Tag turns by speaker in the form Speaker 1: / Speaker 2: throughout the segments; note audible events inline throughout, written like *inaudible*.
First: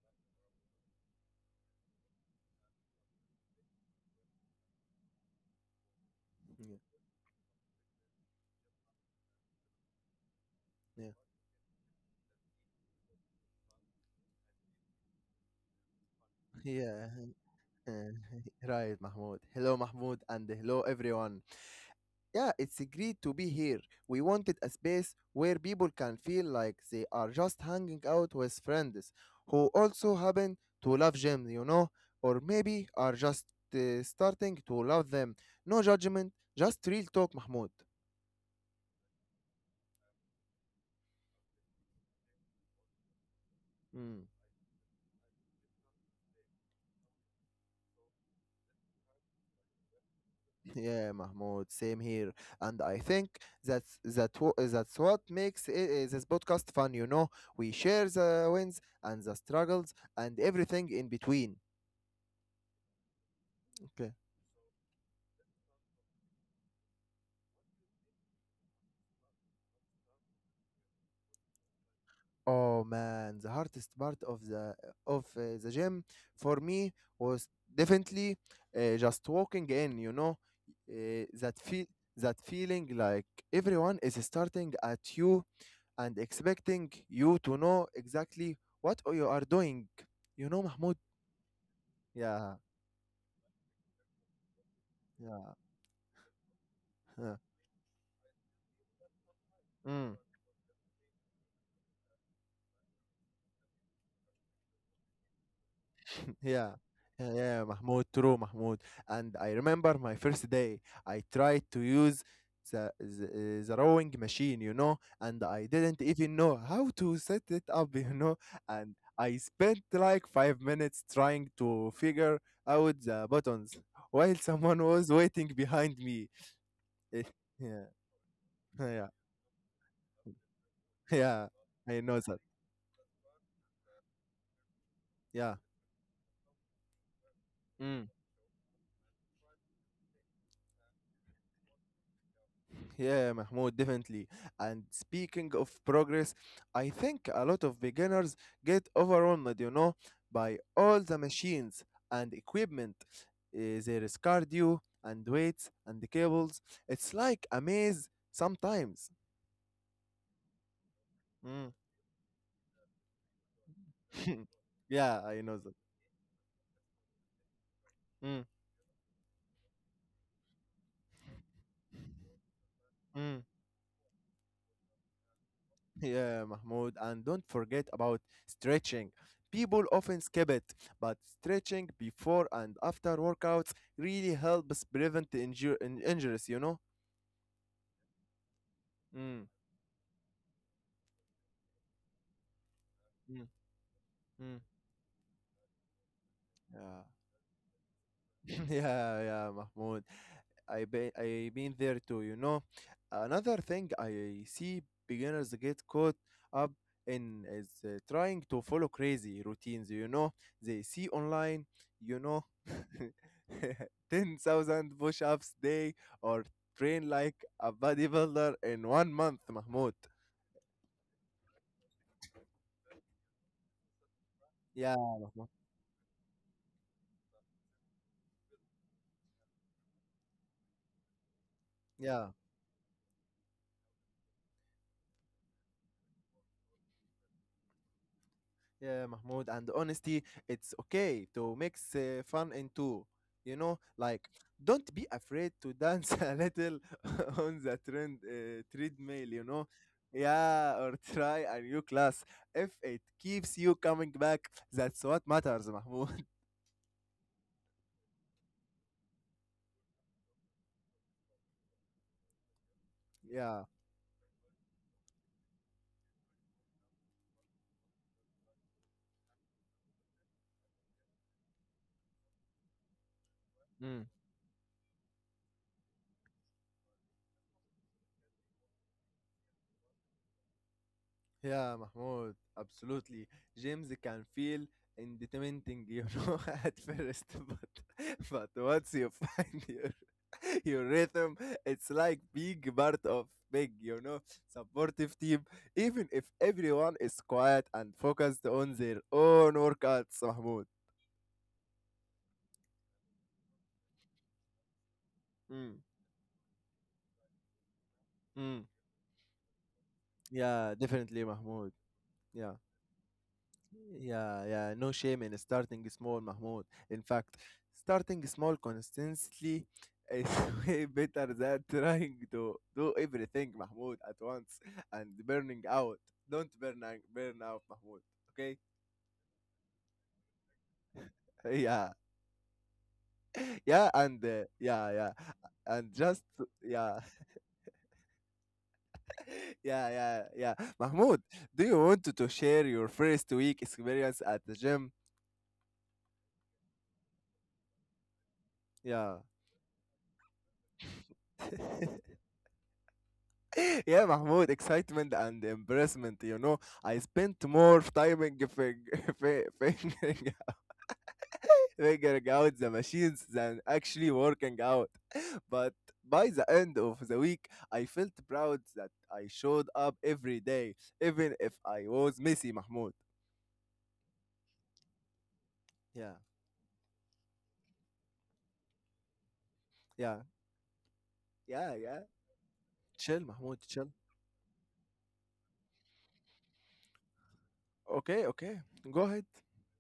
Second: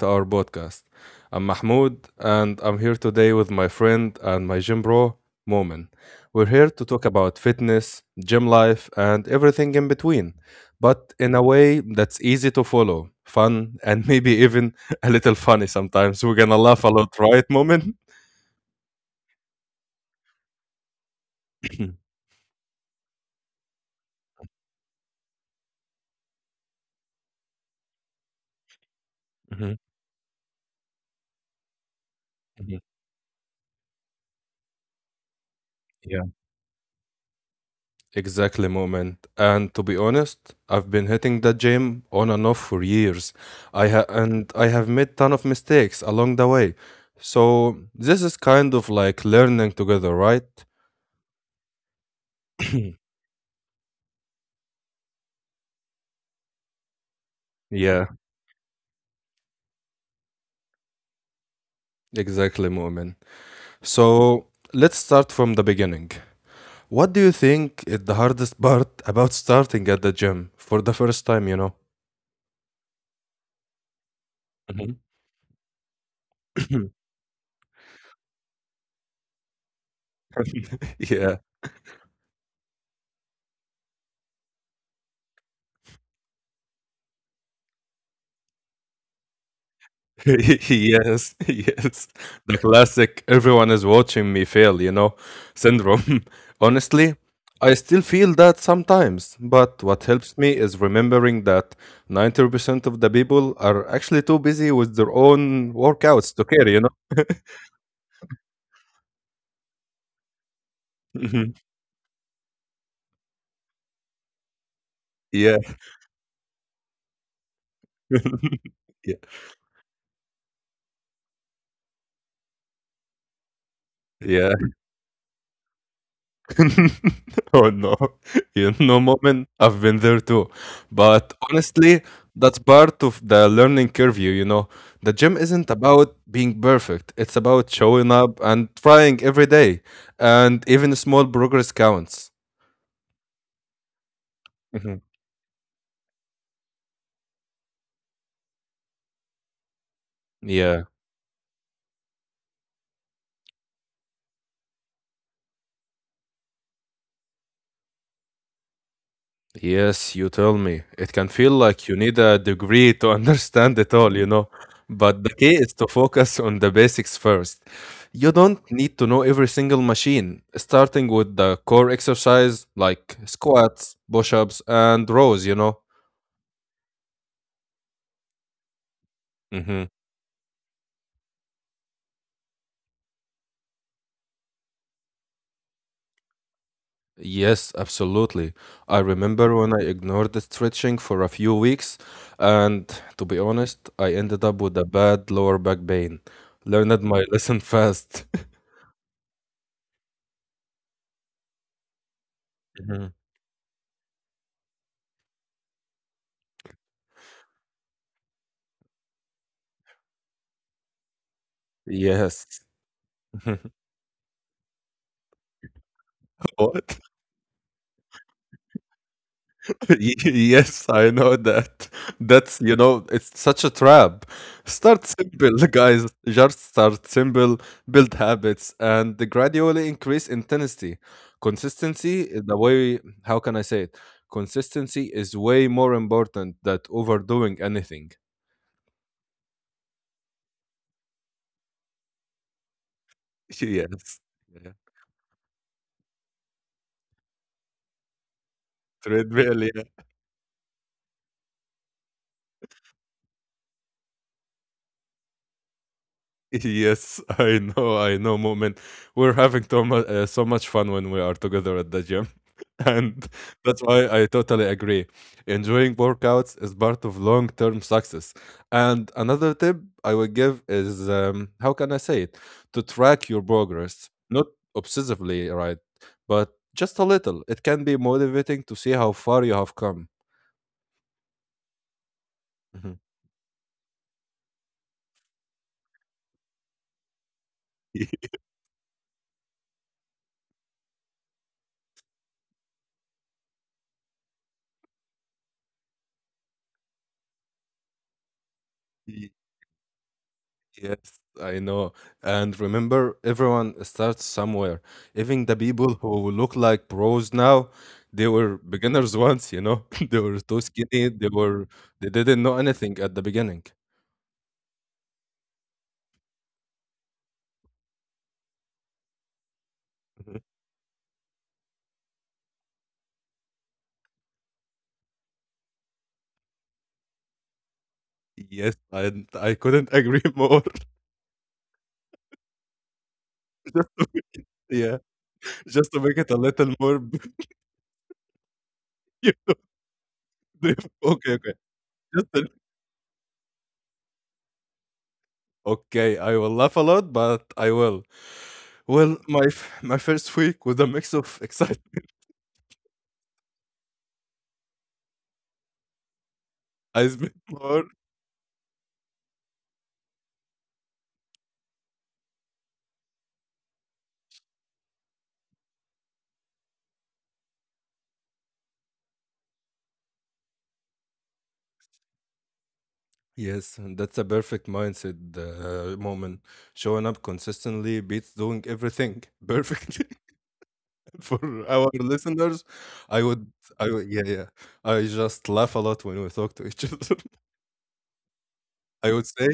Speaker 1: to our podcast. I'm Mahmoud, and I'm here today with my friend and my gym bro, Momin. We're here to talk about fitness, gym life, and everything in between,
Speaker 2: Yeah,
Speaker 1: but in a way that's easy to follow, fun, and maybe even *laughs* a little funny sometimes. We're gonna
Speaker 2: yeah,
Speaker 1: laugh a lot, right,
Speaker 2: yeah.
Speaker 1: Momin?
Speaker 2: *laughs* Right, Mahmoud. Hello, Mahmoud, and hello, everyone.
Speaker 1: *clears throat* Mhm,
Speaker 2: Yeah, it's great to be here. We wanted a space where people can feel like they are just hanging out with friends who
Speaker 1: mhm.
Speaker 2: also happen to love gym, or maybe are
Speaker 1: *coughs*
Speaker 2: just starting to love them. No judgment,
Speaker 1: Yeah.
Speaker 2: just real talk, Mahmoud.
Speaker 1: Exactly, moment. And to be honest, I've been hitting that gym on and off for years. I
Speaker 2: Mm.
Speaker 1: ha and I have made ton of mistakes along the way. So this is kind of like learning together,
Speaker 2: *laughs*
Speaker 1: right?
Speaker 2: Yeah, Mahmoud, same here. And I
Speaker 1: *clears throat*
Speaker 2: think that's what makes this podcast fun. We share
Speaker 1: Yeah,
Speaker 2: the wins and the struggles and everything in between.
Speaker 1: exactly, moment.
Speaker 2: Okay.
Speaker 1: So let's start from the beginning. What do you think is the hardest part about starting at the gym for the first time,
Speaker 2: Oh man, the hardest part of the
Speaker 1: Mhm.
Speaker 2: of uh, the gym for me
Speaker 1: *coughs*
Speaker 2: was definitely just walking in. Uh,
Speaker 1: *clears throat*
Speaker 2: that
Speaker 1: Yeah,
Speaker 2: feel that feeling like everyone is starting at you and expecting you to know exactly what you are doing. You
Speaker 1: *laughs*
Speaker 2: know, Mahmoud?
Speaker 1: Yes, *laughs* yes.
Speaker 2: Yeah,
Speaker 1: The classic everyone is watching me fail, you know,
Speaker 2: yeah,
Speaker 1: syndrome. *laughs*
Speaker 2: yeah,
Speaker 1: Honestly, I still feel that sometimes, but
Speaker 2: mm,
Speaker 1: what helps me is remembering that 90% of the people are actually too busy with their own
Speaker 2: *laughs*
Speaker 1: workouts
Speaker 2: yeah,
Speaker 1: to care, you know?
Speaker 2: yeah, yeah, Mahmoud, true, Mahmoud. And I remember my first day, I tried to use the rowing machine, and I
Speaker 1: *laughs* Yeah.
Speaker 2: didn't even know how to set it up, *laughs*
Speaker 1: *laughs*
Speaker 2: and I
Speaker 1: Yeah.
Speaker 2: spent like 5 minutes trying to figure out the buttons while
Speaker 1: Yeah.
Speaker 2: someone was waiting behind me.
Speaker 1: *laughs*
Speaker 2: *laughs* yeah,
Speaker 1: Oh no, you
Speaker 2: yeah,
Speaker 1: know, moment, I've been there too.
Speaker 2: Yeah,
Speaker 1: But
Speaker 2: I know
Speaker 1: honestly,
Speaker 2: that.
Speaker 1: that's part of the learning curve, you know. The
Speaker 2: Yeah.
Speaker 1: gym isn't about being perfect, it's about
Speaker 2: Mm.
Speaker 1: showing up and trying every day, and even small progress counts.
Speaker 2: Yeah, Mahmoud, definitely. And
Speaker 1: Mhm.
Speaker 2: speaking of progress, I think a lot of beginners get overwhelmed, by all
Speaker 1: Yeah.
Speaker 2: the machines and equipment. There is cardio and weights and the cables. It's like a maze sometimes.
Speaker 1: Yes, you tell me. It can
Speaker 2: Mm.
Speaker 1: feel like you need a degree to *laughs* understand it all,
Speaker 2: *laughs*
Speaker 1: you know.
Speaker 2: Yeah, I
Speaker 1: But the
Speaker 2: know that.
Speaker 1: key is to focus on the basics first. You don't need to know every single machine, starting with the core exercise like
Speaker 2: Mm.
Speaker 1: squats, push ups, and rows,
Speaker 2: Yeah, Mahmoud, and don't forget about stretching. People
Speaker 1: Mm-hmm.
Speaker 2: often skip it, but stretching before and after workouts really helps prevent the injuries, you know?
Speaker 1: Yes, absolutely. I
Speaker 2: Mm,
Speaker 1: remember when I ignored the stretching for a few weeks, and
Speaker 2: mm,
Speaker 1: to be honest, I
Speaker 2: mm.
Speaker 1: ended up with a bad lower back pain.
Speaker 2: Yeah.
Speaker 1: Learned my lesson fast.
Speaker 2: *laughs*
Speaker 1: *laughs*
Speaker 2: Yeah, yeah, Mahmoud. I been there too.
Speaker 1: Mhm.
Speaker 2: Another thing I see beginners get caught up in is trying to follow crazy routines. They see online, you know,
Speaker 1: Yes.
Speaker 2: *laughs*
Speaker 1: *laughs*
Speaker 2: 10,000 push-ups day or train
Speaker 1: What?
Speaker 2: like a bodybuilder in one month, Mahmoud.
Speaker 1: *laughs* Y- Yes, I know that. That's, you know, it's such a trap.
Speaker 2: Yeah,
Speaker 1: Start
Speaker 2: Mahmoud.
Speaker 1: simple, *laughs* guys. Just start simple, build habits, and gradually increase intensity.
Speaker 2: Yeah.
Speaker 1: Consistency is the way, how can I say it? Consistency is way more important than overdoing anything.
Speaker 2: Yeah, Mahmoud, and honesty, it's okay to mix fun into,
Speaker 1: *laughs* Yes.
Speaker 2: like don't
Speaker 1: Yeah.
Speaker 2: be afraid to dance a little *laughs* on the trend treadmill, you know.
Speaker 1: Treadmill, yeah.
Speaker 2: Yeah, or try a new class. If it keeps you coming back, that's what matters, Mahmoud. *laughs*
Speaker 1: *laughs* Yes, I know, Moment. We're having so much, so much fun when we are together at the gym. *laughs* And
Speaker 2: Yeah.
Speaker 1: that's why I totally agree. Enjoying workouts is part of long term success. And another tip I would give is how can I say it? To track your
Speaker 2: Mm.
Speaker 1: progress, not obsessively, right? But just a little. It can be motivating to see how far you have come.
Speaker 2: Yeah, Mahmoud,
Speaker 1: Mhm.
Speaker 2: absolutely. Gyms can feel intimidating, *laughs* at first, but once you find your *laughs* your rhythm, it's like being part of big, supportive team, even if everyone is quiet and focused on their own
Speaker 1: *laughs*
Speaker 2: workouts, Mahmoud.
Speaker 1: Yes, I know. And remember, everyone starts somewhere. Even
Speaker 2: Mm.
Speaker 1: the people who look like pros now, they
Speaker 2: Mm.
Speaker 1: were beginners *laughs* once, you know. *laughs* They were
Speaker 2: Yeah,
Speaker 1: too
Speaker 2: definitely,
Speaker 1: skinny. They
Speaker 2: Mahmoud.
Speaker 1: were they
Speaker 2: Yeah,
Speaker 1: didn't know anything at the beginning.
Speaker 2: yeah, yeah, no shame in starting small, Mahmoud. In fact, starting small consistently is
Speaker 1: Mhm.
Speaker 2: *laughs* way better than trying to do everything, Mahmoud, at once, and burning out. Don't burn out, burn out, Mahmoud. Okay?
Speaker 1: Yes, I couldn't agree more. *laughs*
Speaker 2: *laughs* Yeah. *laughs* yeah
Speaker 1: Just,
Speaker 2: and uh, yeah, yeah,
Speaker 1: yeah,
Speaker 2: and
Speaker 1: just
Speaker 2: just
Speaker 1: to make it a
Speaker 2: yeah.
Speaker 1: little more. *laughs* yeah,
Speaker 2: *laughs* Yeah, yeah, yeah, Mahmoud.
Speaker 1: *laughs* okay,
Speaker 2: Do you
Speaker 1: okay.
Speaker 2: want to
Speaker 1: Just
Speaker 2: share
Speaker 1: a-
Speaker 2: your first week experience at the gym?
Speaker 1: okay. I will laugh a lot, but I will.
Speaker 2: Yeah.
Speaker 1: Well, my first week was a mix of
Speaker 2: *laughs*
Speaker 1: excitement.
Speaker 2: Yeah, Mahmoud, excitement and embarrassment, you know. I
Speaker 1: *laughs* I
Speaker 2: spent
Speaker 1: spent
Speaker 2: more
Speaker 1: more
Speaker 2: time in *laughs* fingering, *laughs* figuring out the machines than actually working out, but by the end of the week, I felt proud that I showed up every day, even if I was messy, Mahmoud.
Speaker 1: Yes, and that's a perfect mindset
Speaker 2: Yeah.
Speaker 1: moment. Showing up consistently beats doing everything
Speaker 2: Yeah,
Speaker 1: perfectly. *laughs* For
Speaker 2: yeah, yeah.
Speaker 1: our listeners,
Speaker 2: Chill,
Speaker 1: I
Speaker 2: Mahmoud,
Speaker 1: would,
Speaker 2: chill.
Speaker 1: yeah, yeah. I just laugh a lot when we talk to each other.
Speaker 2: Okay, okay. Go ahead.
Speaker 1: *laughs* I would say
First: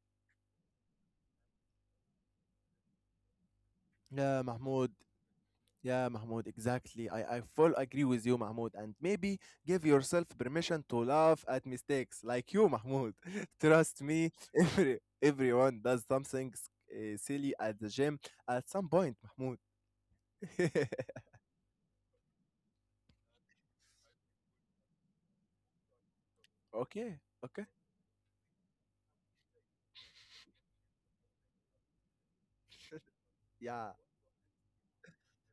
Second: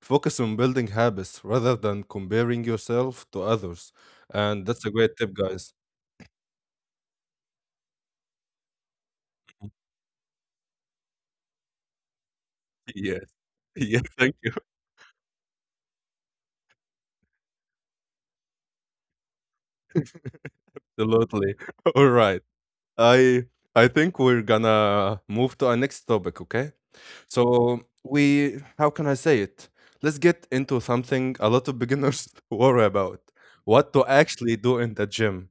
Speaker 1: focus on building habits rather than comparing yourself to others,
Speaker 2: Yeah,
Speaker 1: and that's a
Speaker 2: Mahmoud.
Speaker 1: great tip, guys.
Speaker 2: Yeah, Mahmoud, exactly. I full agree with you, Mahmoud. And maybe give yourself permission to laugh at mistakes like you, Mahmoud.
Speaker 1: Yes,
Speaker 2: *laughs*
Speaker 1: *laughs* yeah,
Speaker 2: Trust me,
Speaker 1: thank you,
Speaker 2: *laughs* everyone does something silly at the gym at some point, Mahmoud. *laughs*
Speaker 1: absolutely. *laughs* All right, I, I think we're gonna move to our next topic. Okay.
Speaker 2: Okay,
Speaker 1: So
Speaker 2: okay.
Speaker 1: we, how can I say it? Let's get into something a lot of beginners *laughs* worry about.
Speaker 2: Yeah,
Speaker 1: What to actually do in the gym.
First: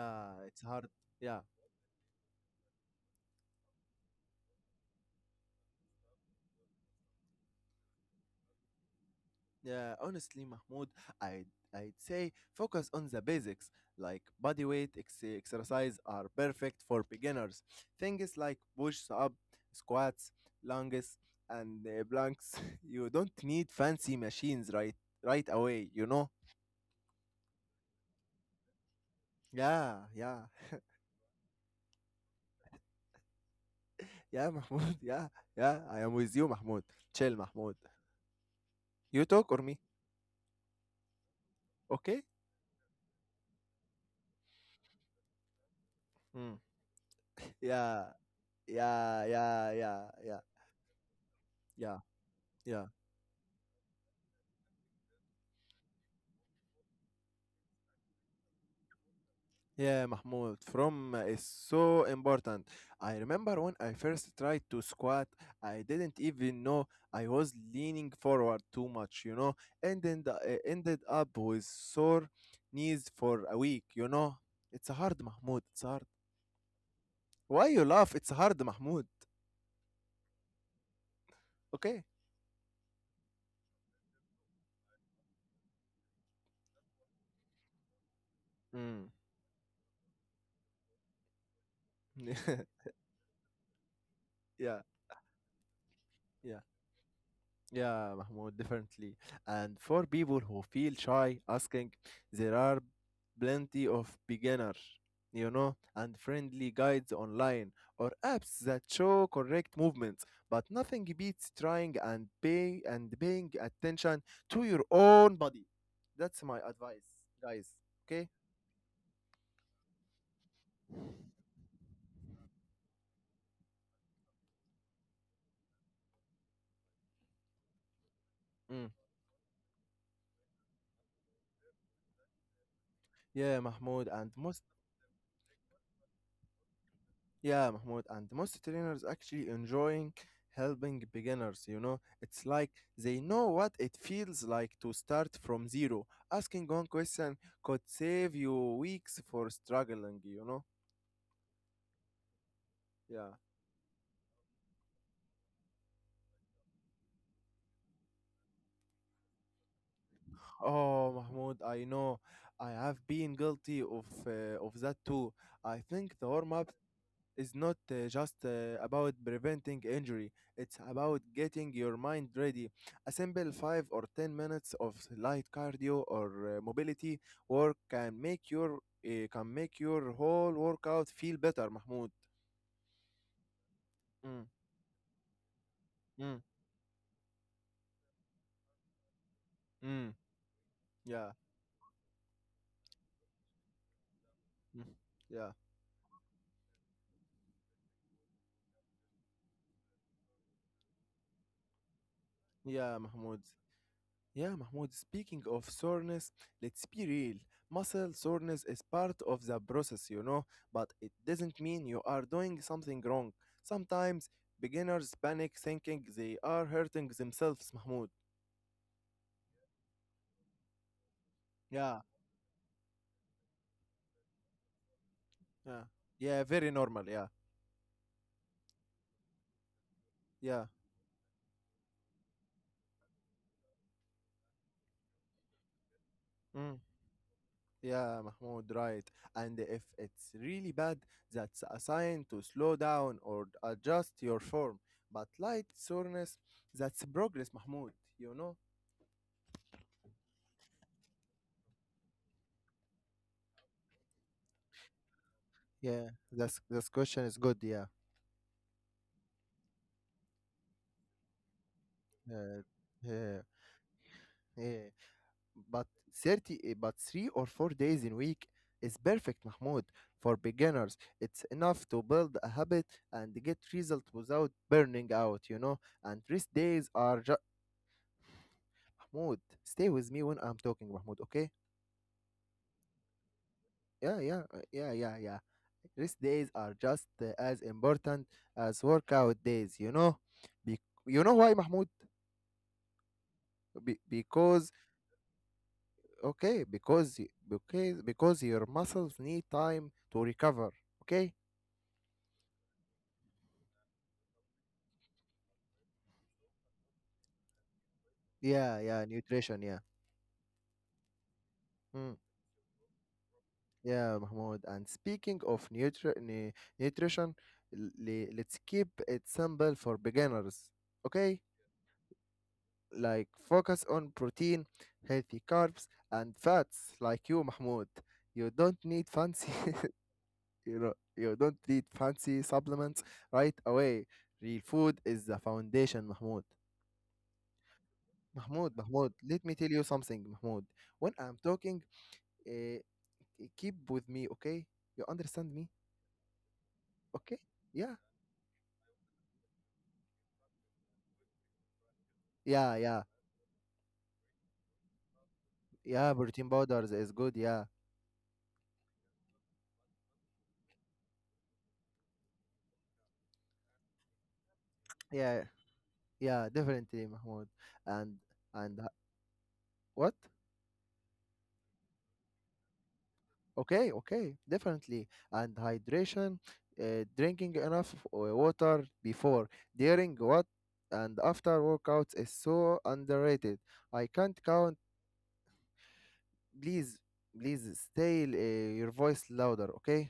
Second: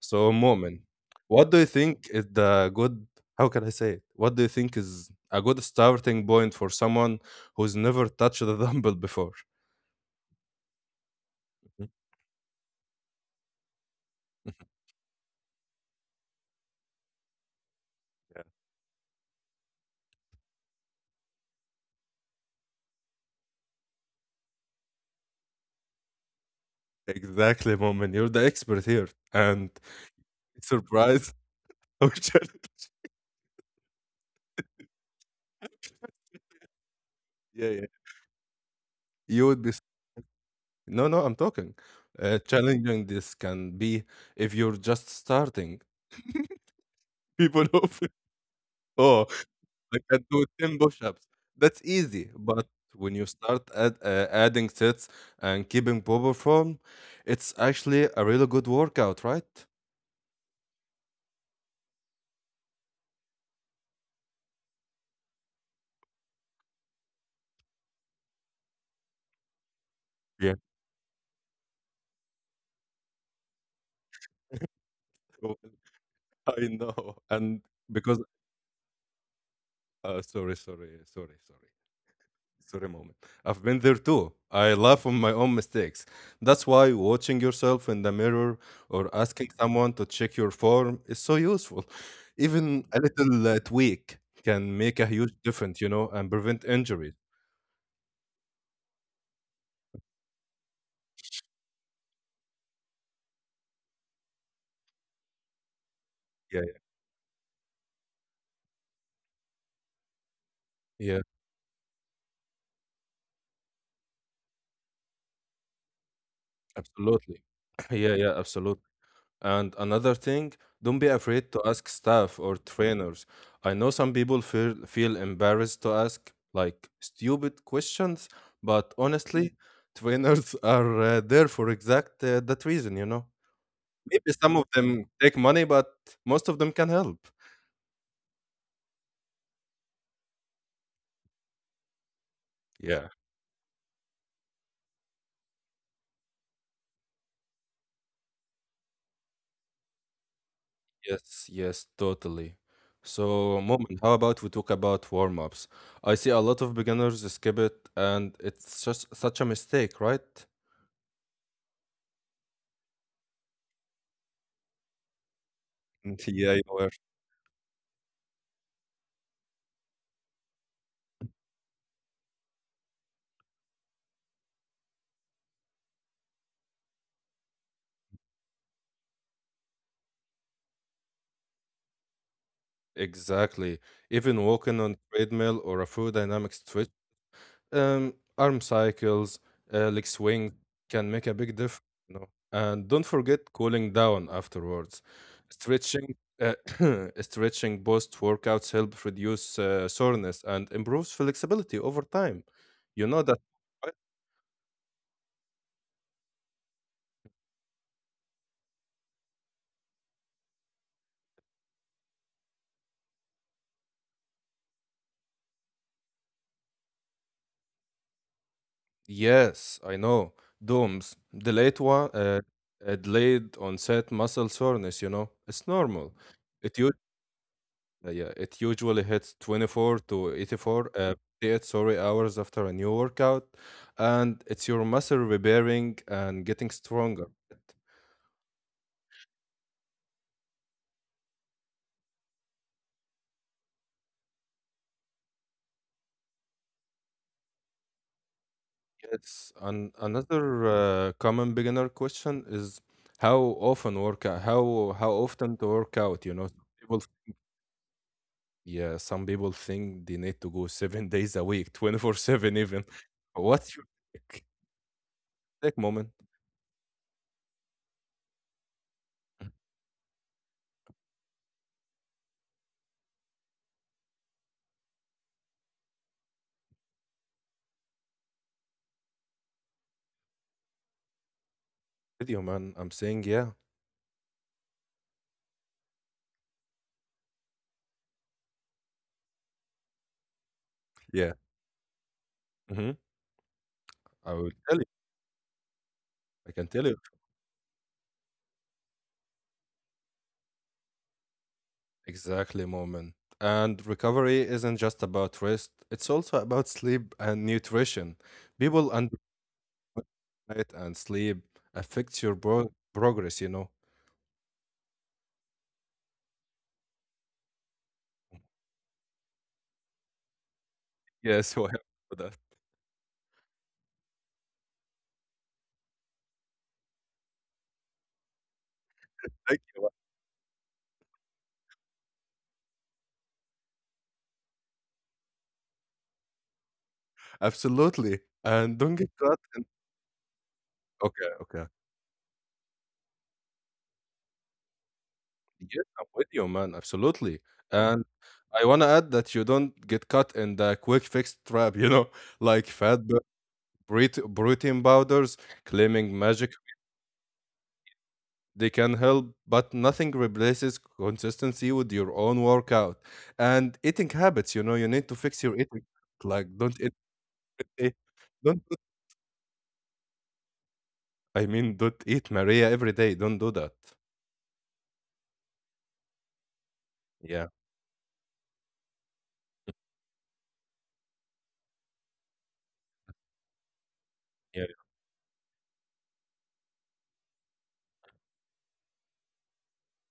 Speaker 1: So,
Speaker 2: it's
Speaker 1: Moment,
Speaker 2: hard. Yeah.
Speaker 1: what do you think is the good, how can I say it? What do you think is a good starting point for someone who's never touched a *laughs* dumbbell before?
Speaker 2: Yeah, honestly, Mahmoud, I'd,
Speaker 1: Mhm.
Speaker 2: I'd say focus on the basics like body weight exercise are perfect for beginners. Things
Speaker 1: Yeah.
Speaker 2: like push up, squats, lunges, and planks. *laughs* You don't need fancy machines right away, you know?
Speaker 1: Exactly, Moment. You're the expert here. And
Speaker 2: Yeah, yeah,
Speaker 1: surprise, *laughs* or challenge.
Speaker 2: yeah, Mahmoud. *laughs* Yeah, yeah, I am with you, Mahmoud. Chill,
Speaker 1: Yeah,
Speaker 2: Mahmoud.
Speaker 1: yeah.
Speaker 2: You
Speaker 1: You
Speaker 2: talk or
Speaker 1: would be.
Speaker 2: me?
Speaker 1: S- No, no, I'm talking.
Speaker 2: Okay?
Speaker 1: Challenging this can be if you're just starting.
Speaker 2: Mm.
Speaker 1: People *laughs* often,
Speaker 2: Yeah, yeah,
Speaker 1: oh,
Speaker 2: yeah,
Speaker 1: I
Speaker 2: yeah,
Speaker 1: can
Speaker 2: yeah,
Speaker 1: do 10 push ups. That's
Speaker 2: yeah,
Speaker 1: easy. But
Speaker 2: yeah.
Speaker 1: when you start adding sets and keeping proper form, it's actually a really good workout, right?
Speaker 2: Yeah, Mahmoud, from is so important. I remember when I first tried to squat, I didn't even know I was leaning forward too much, you know, and then
Speaker 1: Yeah.
Speaker 2: I ended up with sore knees for a week, you know. It's hard,
Speaker 1: *laughs* Well,
Speaker 2: Mahmoud. It's hard.
Speaker 1: I know. And
Speaker 2: Why you laugh?
Speaker 1: because,
Speaker 2: It's hard, Mahmoud.
Speaker 1: sorry, sorry, sorry, sorry.
Speaker 2: Okay.
Speaker 1: Sorry, moment. I've been there too. I laugh on my own mistakes. That's why watching yourself in the mirror
Speaker 2: Mm.
Speaker 1: or asking someone to check your form is so useful. Even
Speaker 2: *laughs*
Speaker 1: a little tweak can
Speaker 2: yeah,
Speaker 1: make a huge difference, you know, and
Speaker 2: yeah.
Speaker 1: prevent injuries.
Speaker 2: Yeah, Mahmoud, definitely. And for people who feel shy asking, there are plenty of beginners, you know, and
Speaker 1: Yeah,
Speaker 2: friendly guides online or apps that show correct movements. But nothing
Speaker 1: yeah, yeah,
Speaker 2: beats trying and paying attention to your own body. That's my advice,
Speaker 1: absolutely.
Speaker 2: guys.
Speaker 1: *clears throat* Yeah,
Speaker 2: Okay?
Speaker 1: yeah, absolutely. And another thing, don't be afraid to ask staff or trainers. I know some people feel embarrassed to ask like stupid questions,
Speaker 2: Mm.
Speaker 1: but honestly, trainers *laughs* are there for exact that reason, you know.
Speaker 2: Yeah, Mahmoud.
Speaker 1: Maybe
Speaker 2: And
Speaker 1: some
Speaker 2: most
Speaker 1: of them take money, but most of them can help.
Speaker 2: Yeah, Mahmoud, and most trainers actually enjoying helping beginners. You know, it's like
Speaker 1: Yeah.
Speaker 2: they know what it feels like to start from zero. Asking one question could save you weeks for struggling, you know?
Speaker 1: Yes, yes, totally.
Speaker 2: Yeah.
Speaker 1: So, Moment, how about we talk about warm-ups? I see a lot of beginners skip it, and it's just such a mistake, right?
Speaker 2: Oh, Mahmoud, I know. I have been guilty of that too. I think the
Speaker 1: *laughs* Yeah, you
Speaker 2: warm-up
Speaker 1: were.
Speaker 2: is not just about preventing injury, it's about getting your mind ready. A simple 5 or 10 minutes of light cardio or mobility work can make your whole workout feel better, Mahmoud.
Speaker 1: Exactly. Even
Speaker 2: Mm,
Speaker 1: walking on treadmill or a full
Speaker 2: mm,
Speaker 1: dynamic stretch, arm cycles, leg
Speaker 2: mm,
Speaker 1: swing can make
Speaker 2: yeah,
Speaker 1: a big difference. You know? And don't forget cooling down
Speaker 2: mm,
Speaker 1: afterwards.
Speaker 2: yeah,
Speaker 1: Stretching, uh, *clears throat* stretching post workouts help reduce soreness and improves flexibility over time.
Speaker 2: yeah,
Speaker 1: You know that?
Speaker 2: Mahmoud.
Speaker 1: Right?
Speaker 2: Yeah, Mahmoud, speaking of soreness, let's be real. Muscle soreness is part of the process, you know, but it doesn't mean you are doing something wrong. Sometimes beginners panic thinking they are hurting themselves, Mahmoud.
Speaker 1: Yes, I know. DOMS,
Speaker 2: Yeah,
Speaker 1: delayed onset muscle soreness. You know, it's
Speaker 2: yeah,
Speaker 1: normal.
Speaker 2: yeah, very
Speaker 1: It
Speaker 2: normal, yeah,
Speaker 1: Yeah, it usually hits 24 to
Speaker 2: yeah.
Speaker 1: 84, uh, 48, sorry, hours after a new workout, and it's your muscle repairing and getting
Speaker 2: Mm.
Speaker 1: stronger.
Speaker 2: Yeah, Mahmoud, right. And if it's really bad, that's a sign to slow down or adjust your form. But light soreness, that's progress, Mahmoud, you know?
Speaker 1: Yes, and another common beginner question is how often work out, how often to work
Speaker 2: Yeah,
Speaker 1: out, you know? Some
Speaker 2: that's this
Speaker 1: People,
Speaker 2: question is good. Yeah,
Speaker 1: yeah, some people think they need to go seven *laughs* days a week, 24/7
Speaker 2: yeah,
Speaker 1: even.
Speaker 2: yeah,
Speaker 1: What's your take,
Speaker 2: yeah.
Speaker 1: take
Speaker 2: But
Speaker 1: moment?
Speaker 2: thirty, eh, but 3 or 4 days in week is perfect, Mahmoud, for beginners. It's enough to build a habit and get result without burning out, you know. And rest days are just Mahmoud. Stay with me when I'm talking, Mahmoud. Okay?
Speaker 1: Video, man. I'm saying, yeah,
Speaker 2: Yeah, yeah, yeah, yeah, yeah. Rest days are just as important as workout days, you know. Be- you
Speaker 1: yeah.
Speaker 2: know why, Mahmoud?
Speaker 1: Hmm I will
Speaker 2: Because,
Speaker 1: tell you. I
Speaker 2: okay,
Speaker 1: can tell you.
Speaker 2: because because your muscles need time to recover. Okay?
Speaker 1: Exactly, moment. And recovery isn't just about rest, it's also about sleep and nutrition.
Speaker 2: Yeah,
Speaker 1: People
Speaker 2: yeah,
Speaker 1: under
Speaker 2: nutrition, yeah.
Speaker 1: diet and sleep
Speaker 2: Mm,
Speaker 1: affects your progress, you know.
Speaker 2: yeah, Mahmoud, and speaking of nutrition, let's keep it simple for beginners. Okay,
Speaker 1: Yes, *laughs* well, for that.
Speaker 2: like focus on protein, healthy carbs, and fats like you, Mahmoud. You don't need fancy,
Speaker 1: Thank you.
Speaker 2: *laughs* you know, you don't need fancy supplements right away. Real food is the foundation, Mahmoud.
Speaker 1: Absolutely.
Speaker 2: Mahmoud,
Speaker 1: And don't get
Speaker 2: Mahmoud,
Speaker 1: caught
Speaker 2: let me
Speaker 1: in
Speaker 2: tell you something, Mahmoud. When
Speaker 1: okay,
Speaker 2: I'm
Speaker 1: okay.
Speaker 2: talking, uh, keep with me, okay? You understand me?
Speaker 1: Yes, I'm with you, man. Absolutely.
Speaker 2: Okay? Yeah,
Speaker 1: And I wanna add that you don't get caught in the quick fix trap, you know, *laughs* like
Speaker 2: yeah, yeah,
Speaker 1: protein powders
Speaker 2: yeah.
Speaker 1: claiming
Speaker 2: Protein
Speaker 1: magic
Speaker 2: powders is good. Yeah,
Speaker 1: They can help, but nothing replaces consistency with your own workout and eating habits. You know, you need to fix
Speaker 2: yeah,
Speaker 1: your eating. Like,
Speaker 2: yeah.
Speaker 1: don't eat,
Speaker 2: Definitely, Mahmoud.
Speaker 1: eh,
Speaker 2: And
Speaker 1: don't. Do-
Speaker 2: and what?
Speaker 1: I mean, don't eat Maria every day. Don't do that.
Speaker 2: Okay, okay. Definitely. And hydration,
Speaker 1: Yeah,
Speaker 2: drinking enough water before, during what, and after workouts is so underrated. I can't
Speaker 1: yeah.
Speaker 2: count. Please, please stay your voice louder, okay?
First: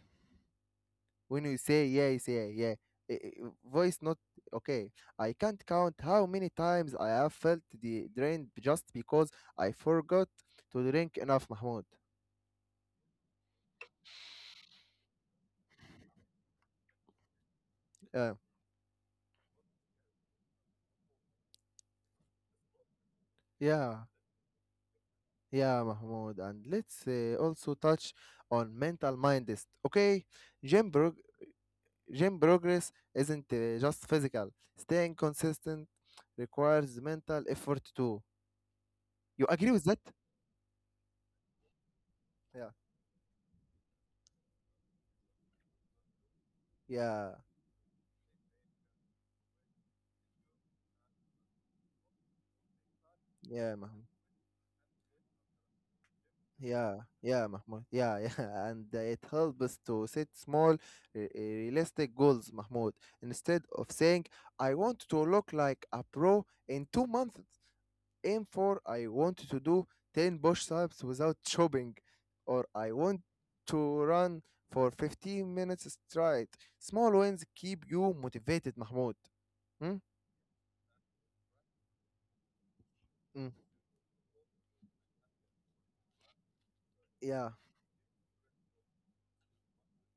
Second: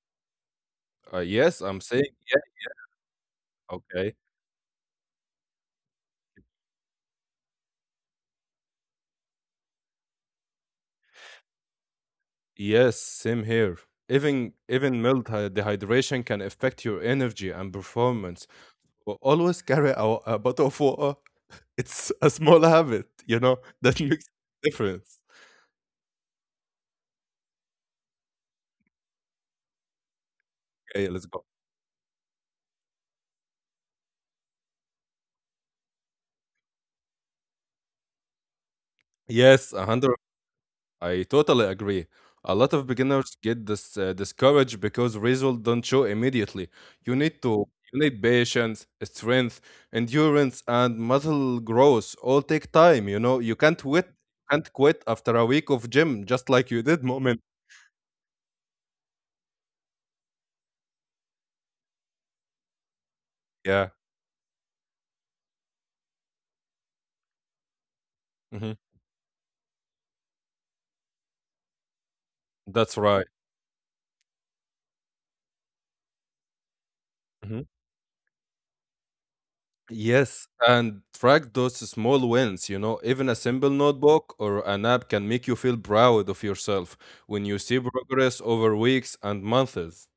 Speaker 2: When you
Speaker 1: Yes, I'm
Speaker 2: say
Speaker 1: saying
Speaker 2: yeah, you
Speaker 1: yeah.
Speaker 2: say yeah. Voice
Speaker 1: Okay.
Speaker 2: not okay. I can't count how many times I have felt the drained just because I forgot to drink enough, Mahmoud.
Speaker 1: Yes, same here. Even mild dehydration can affect your energy and
Speaker 2: Yeah,
Speaker 1: performance. But always carry a bottle of water. It's a small habit, you know, *laughs* that
Speaker 2: yeah,
Speaker 1: makes a difference.
Speaker 2: yeah, Mahmoud. And let's also touch on mental mindset, okay? Gym,
Speaker 1: Okay,
Speaker 2: prog-
Speaker 1: let's go.
Speaker 2: Gym progress isn't just physical. Staying consistent requires mental effort too. You agree
Speaker 1: Yes,
Speaker 2: with that?
Speaker 1: 100 I totally agree. A
Speaker 2: Yeah.
Speaker 1: lot of beginners get discouraged because results don't show immediately. You
Speaker 2: Yeah,
Speaker 1: need to you need patience, strength, endurance, and muscle growth. All take time. You know you
Speaker 2: yeah, Mahmoud.
Speaker 1: can't quit after a week of gym just like you
Speaker 2: Yeah,
Speaker 1: did, *laughs* moment.
Speaker 2: yeah, Mahmoud. Yeah, yeah. *laughs* And it helps us to set small, realistic goals, Mahmoud. Instead
Speaker 1: Yeah,
Speaker 2: of saying, I want to look like a pro in 2 months, aim
Speaker 1: hmm
Speaker 2: for, I want to do 10 push-ups without chopping, or I
Speaker 1: that's
Speaker 2: want
Speaker 1: right.
Speaker 2: to run for 15 minutes straight. Small wins
Speaker 1: Mhm.
Speaker 2: keep you motivated, Mahmoud. Hmm?
Speaker 1: Yes, and track those small wins. You know, even a
Speaker 2: Mm.
Speaker 1: simple notebook or an app can make you feel proud of yourself when
Speaker 2: Yeah.
Speaker 1: you see progress over weeks and months.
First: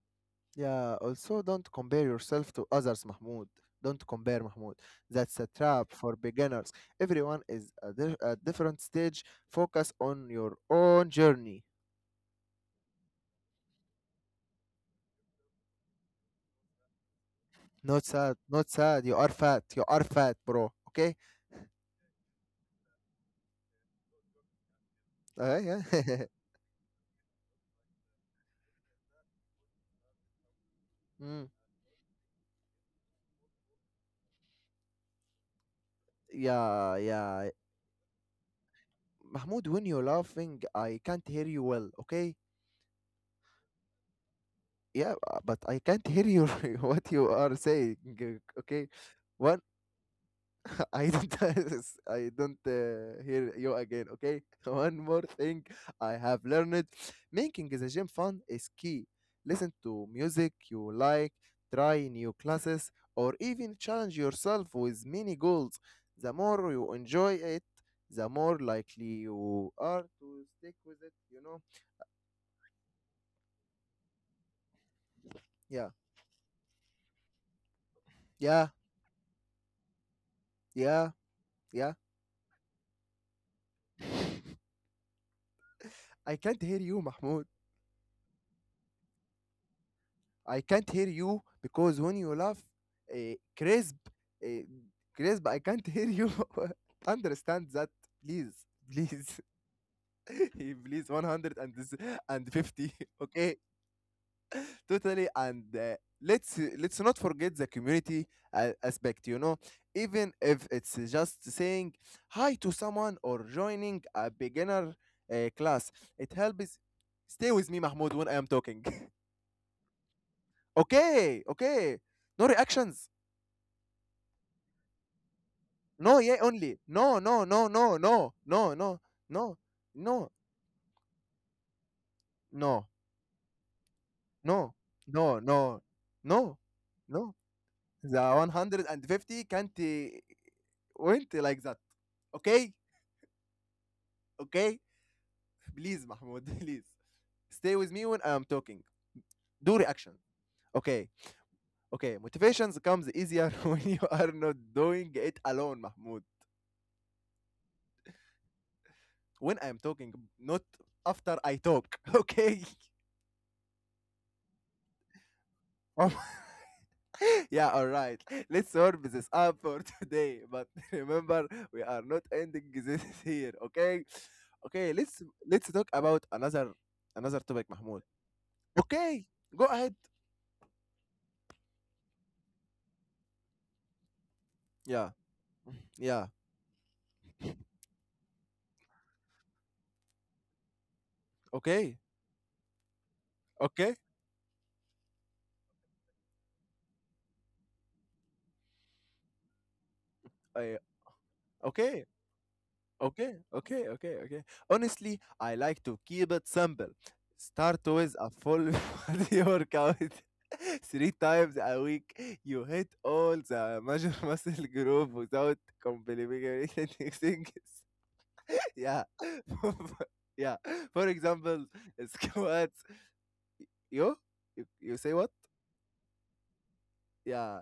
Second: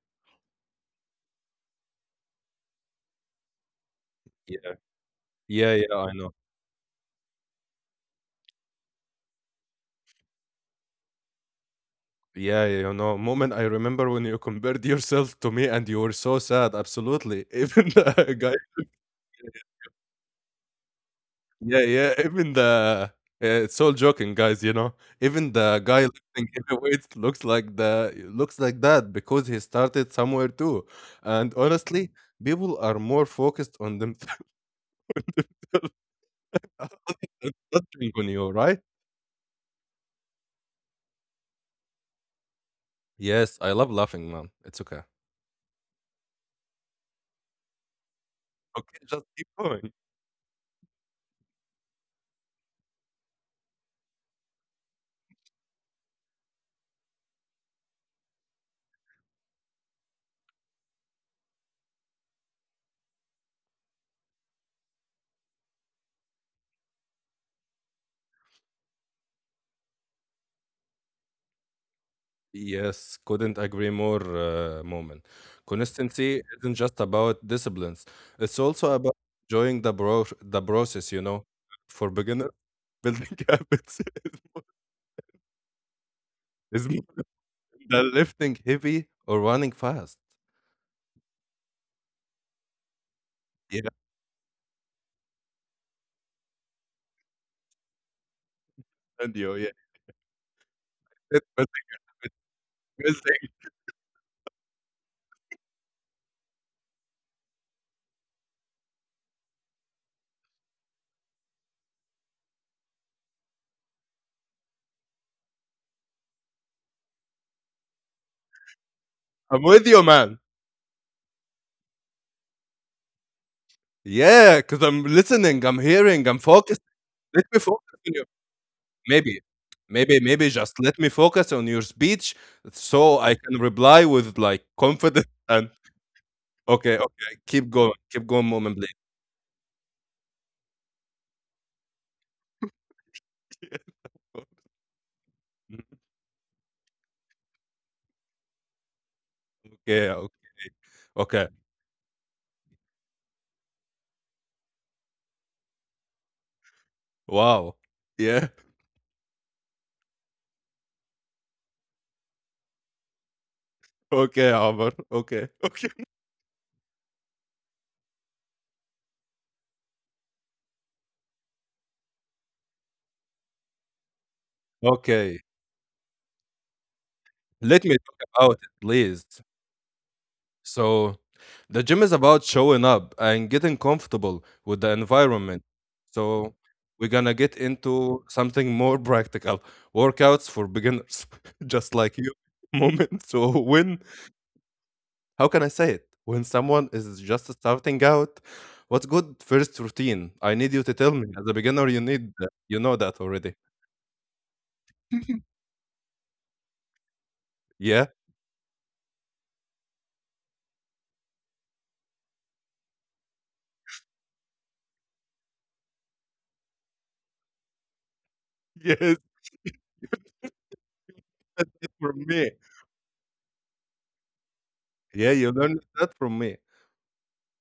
Speaker 2: Yeah, also don't compare yourself to others, Mahmoud. Don't compare, Mahmoud. That's a
Speaker 1: Yeah,
Speaker 2: trap
Speaker 1: yeah, I
Speaker 2: for
Speaker 1: know.
Speaker 2: beginners. Everyone is at a different stage. Focus on your own journey.
Speaker 1: Yeah, yeah, you know, moment I remember when you compared yourself to me and you were so sad. Absolutely. *laughs*
Speaker 2: Not sad, not sad. You are fat. You are fat, bro. Okay?
Speaker 1: Yeah, yeah, even the, uh, it's all joking, guys, you know, even the guy
Speaker 2: Yeah. *laughs*
Speaker 1: lifting heavyweights looks like looks like that because he started somewhere too.
Speaker 2: Mm.
Speaker 1: And honestly, people are more focused on themselves *laughs*
Speaker 2: Yeah, yeah.
Speaker 1: and not on you, right?
Speaker 2: Mahmoud, when you're laughing, I can't hear you well, okay?
Speaker 1: Yes, I love laughing, man. It's okay.
Speaker 2: Yeah, but I can't hear you *laughs* what you are saying, okay?
Speaker 1: Okay, just keep
Speaker 2: One
Speaker 1: going.
Speaker 2: I don't, *laughs* I don't hear you again, okay? *laughs* One more thing I have learned. Making the gym fun is key. Listen to music you like, try new classes, or even challenge yourself with mini goals. The more you enjoy it, the more likely you are to stick with it, you know?
Speaker 1: Yes, couldn't agree more, Moment.
Speaker 2: Yeah,
Speaker 1: Consistency isn't just about disciplines, it's
Speaker 2: yeah,
Speaker 1: also about enjoying the
Speaker 2: yeah,
Speaker 1: process, you know.
Speaker 2: yeah.
Speaker 1: For beginners, building *laughs* habits more,
Speaker 2: I can't hear
Speaker 1: is more
Speaker 2: you, Mahmoud.
Speaker 1: than lifting heavy or running fast.
Speaker 2: I can't hear you because when you laugh, uh,
Speaker 1: Yeah,
Speaker 2: crisp, uh, crisp, I can't hear you. *laughs* Understand that, please,
Speaker 1: and
Speaker 2: please,
Speaker 1: you, yeah.
Speaker 2: *laughs* please, one
Speaker 1: It's
Speaker 2: hundred
Speaker 1: building,
Speaker 2: and fifty. *laughs*
Speaker 1: it's building.
Speaker 2: Okay,
Speaker 1: *laughs*
Speaker 2: totally. And let's not forget the community aspect. You know, even if it's just saying hi to someone or joining a beginner class, it helps. Stay with me, Mahmoud, when I am talking. *laughs*
Speaker 1: I'm with you, man.
Speaker 2: Okay, okay. No reactions.
Speaker 1: Yeah, because I'm listening, I'm
Speaker 2: No,
Speaker 1: hearing,
Speaker 2: yeah,
Speaker 1: I'm
Speaker 2: only.
Speaker 1: focused.
Speaker 2: No,
Speaker 1: Let
Speaker 2: no,
Speaker 1: me
Speaker 2: no,
Speaker 1: focus
Speaker 2: no, no, no, no,
Speaker 1: Maybe.
Speaker 2: no, no,
Speaker 1: Maybe just let me focus on your speech
Speaker 2: no,
Speaker 1: so I can reply with, like,
Speaker 2: no,
Speaker 1: confidence
Speaker 2: no,
Speaker 1: *laughs* and
Speaker 2: no, no,
Speaker 1: okay, okay,
Speaker 2: no. The
Speaker 1: keep going, Mo'min, please.
Speaker 2: 150 can't went like that. Okay? Okay?
Speaker 1: *laughs*
Speaker 2: Please, Mahmoud, *laughs* please. Stay with me when I'm talking. Do
Speaker 1: okay,
Speaker 2: reaction.
Speaker 1: o
Speaker 2: Okay.
Speaker 1: okay.
Speaker 2: Okay. Motivations comes easier *laughs* when you are not doing it alone, Mahmoud.
Speaker 1: Wow. Yeah. *laughs*
Speaker 2: When I'm talking, not after I talk. *laughs* Okay?
Speaker 1: Okay, Albert. Okay. *laughs* Okay.
Speaker 2: Oh, yeah, all right. Let's wrap this up for today. But *laughs* remember, we are not ending this *laughs* here, okay? Okay, let's
Speaker 1: Okay.
Speaker 2: let's talk about another topic,
Speaker 1: Let me
Speaker 2: Mahmoud.
Speaker 1: talk about it,
Speaker 2: Okay,
Speaker 1: please.
Speaker 2: go ahead.
Speaker 1: So the gym is about showing up and getting comfortable with the
Speaker 2: Yeah,
Speaker 1: environment.
Speaker 2: yeah.
Speaker 1: So we're gonna get into something more *laughs* practical. Workouts for beginners, *laughs* just
Speaker 2: Okay,
Speaker 1: like you *laughs* moment. So
Speaker 2: okay,
Speaker 1: when how can I say it? When someone is just starting out, what's good first routine? I need
Speaker 2: uh,
Speaker 1: you to tell me. As a beginner, you
Speaker 2: okay.
Speaker 1: need that. You know that
Speaker 2: Okay,
Speaker 1: already.
Speaker 2: okay, okay, okay. Honestly,
Speaker 1: *laughs*
Speaker 2: I like to keep it simple. Start
Speaker 1: Yeah?
Speaker 2: with a full *laughs* body workout *laughs* three times a week. You hit all the major *laughs* muscle group without complicating things. *laughs* Yeah.
Speaker 1: Yes,
Speaker 2: *laughs* Yeah. For example, *laughs*
Speaker 1: from me.
Speaker 2: squats. You? You? You say what?
Speaker 1: Yeah, you learned that from me.
Speaker 2: Yeah.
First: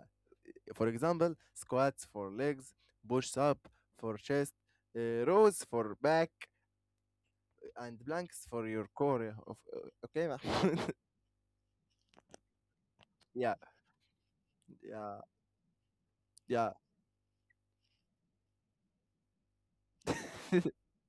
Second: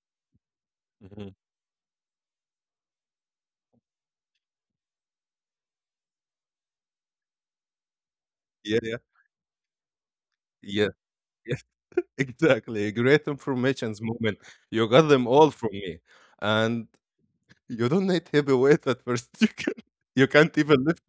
Speaker 2: For
Speaker 1: Mhm.
Speaker 2: example, squats for legs, push up for chest, rows for back, and blanks for your
Speaker 1: Yeah,
Speaker 2: core of okay,
Speaker 1: yeah.
Speaker 2: Mahmoud?
Speaker 1: Yes, *laughs* exactly. Great
Speaker 2: *laughs* Yeah,
Speaker 1: information's moment. You got
Speaker 2: yeah,
Speaker 1: them all from me.
Speaker 2: yeah.
Speaker 1: And you don't need heavy weight at first. *laughs* You can you can't even
Speaker 2: *laughs*
Speaker 1: lift.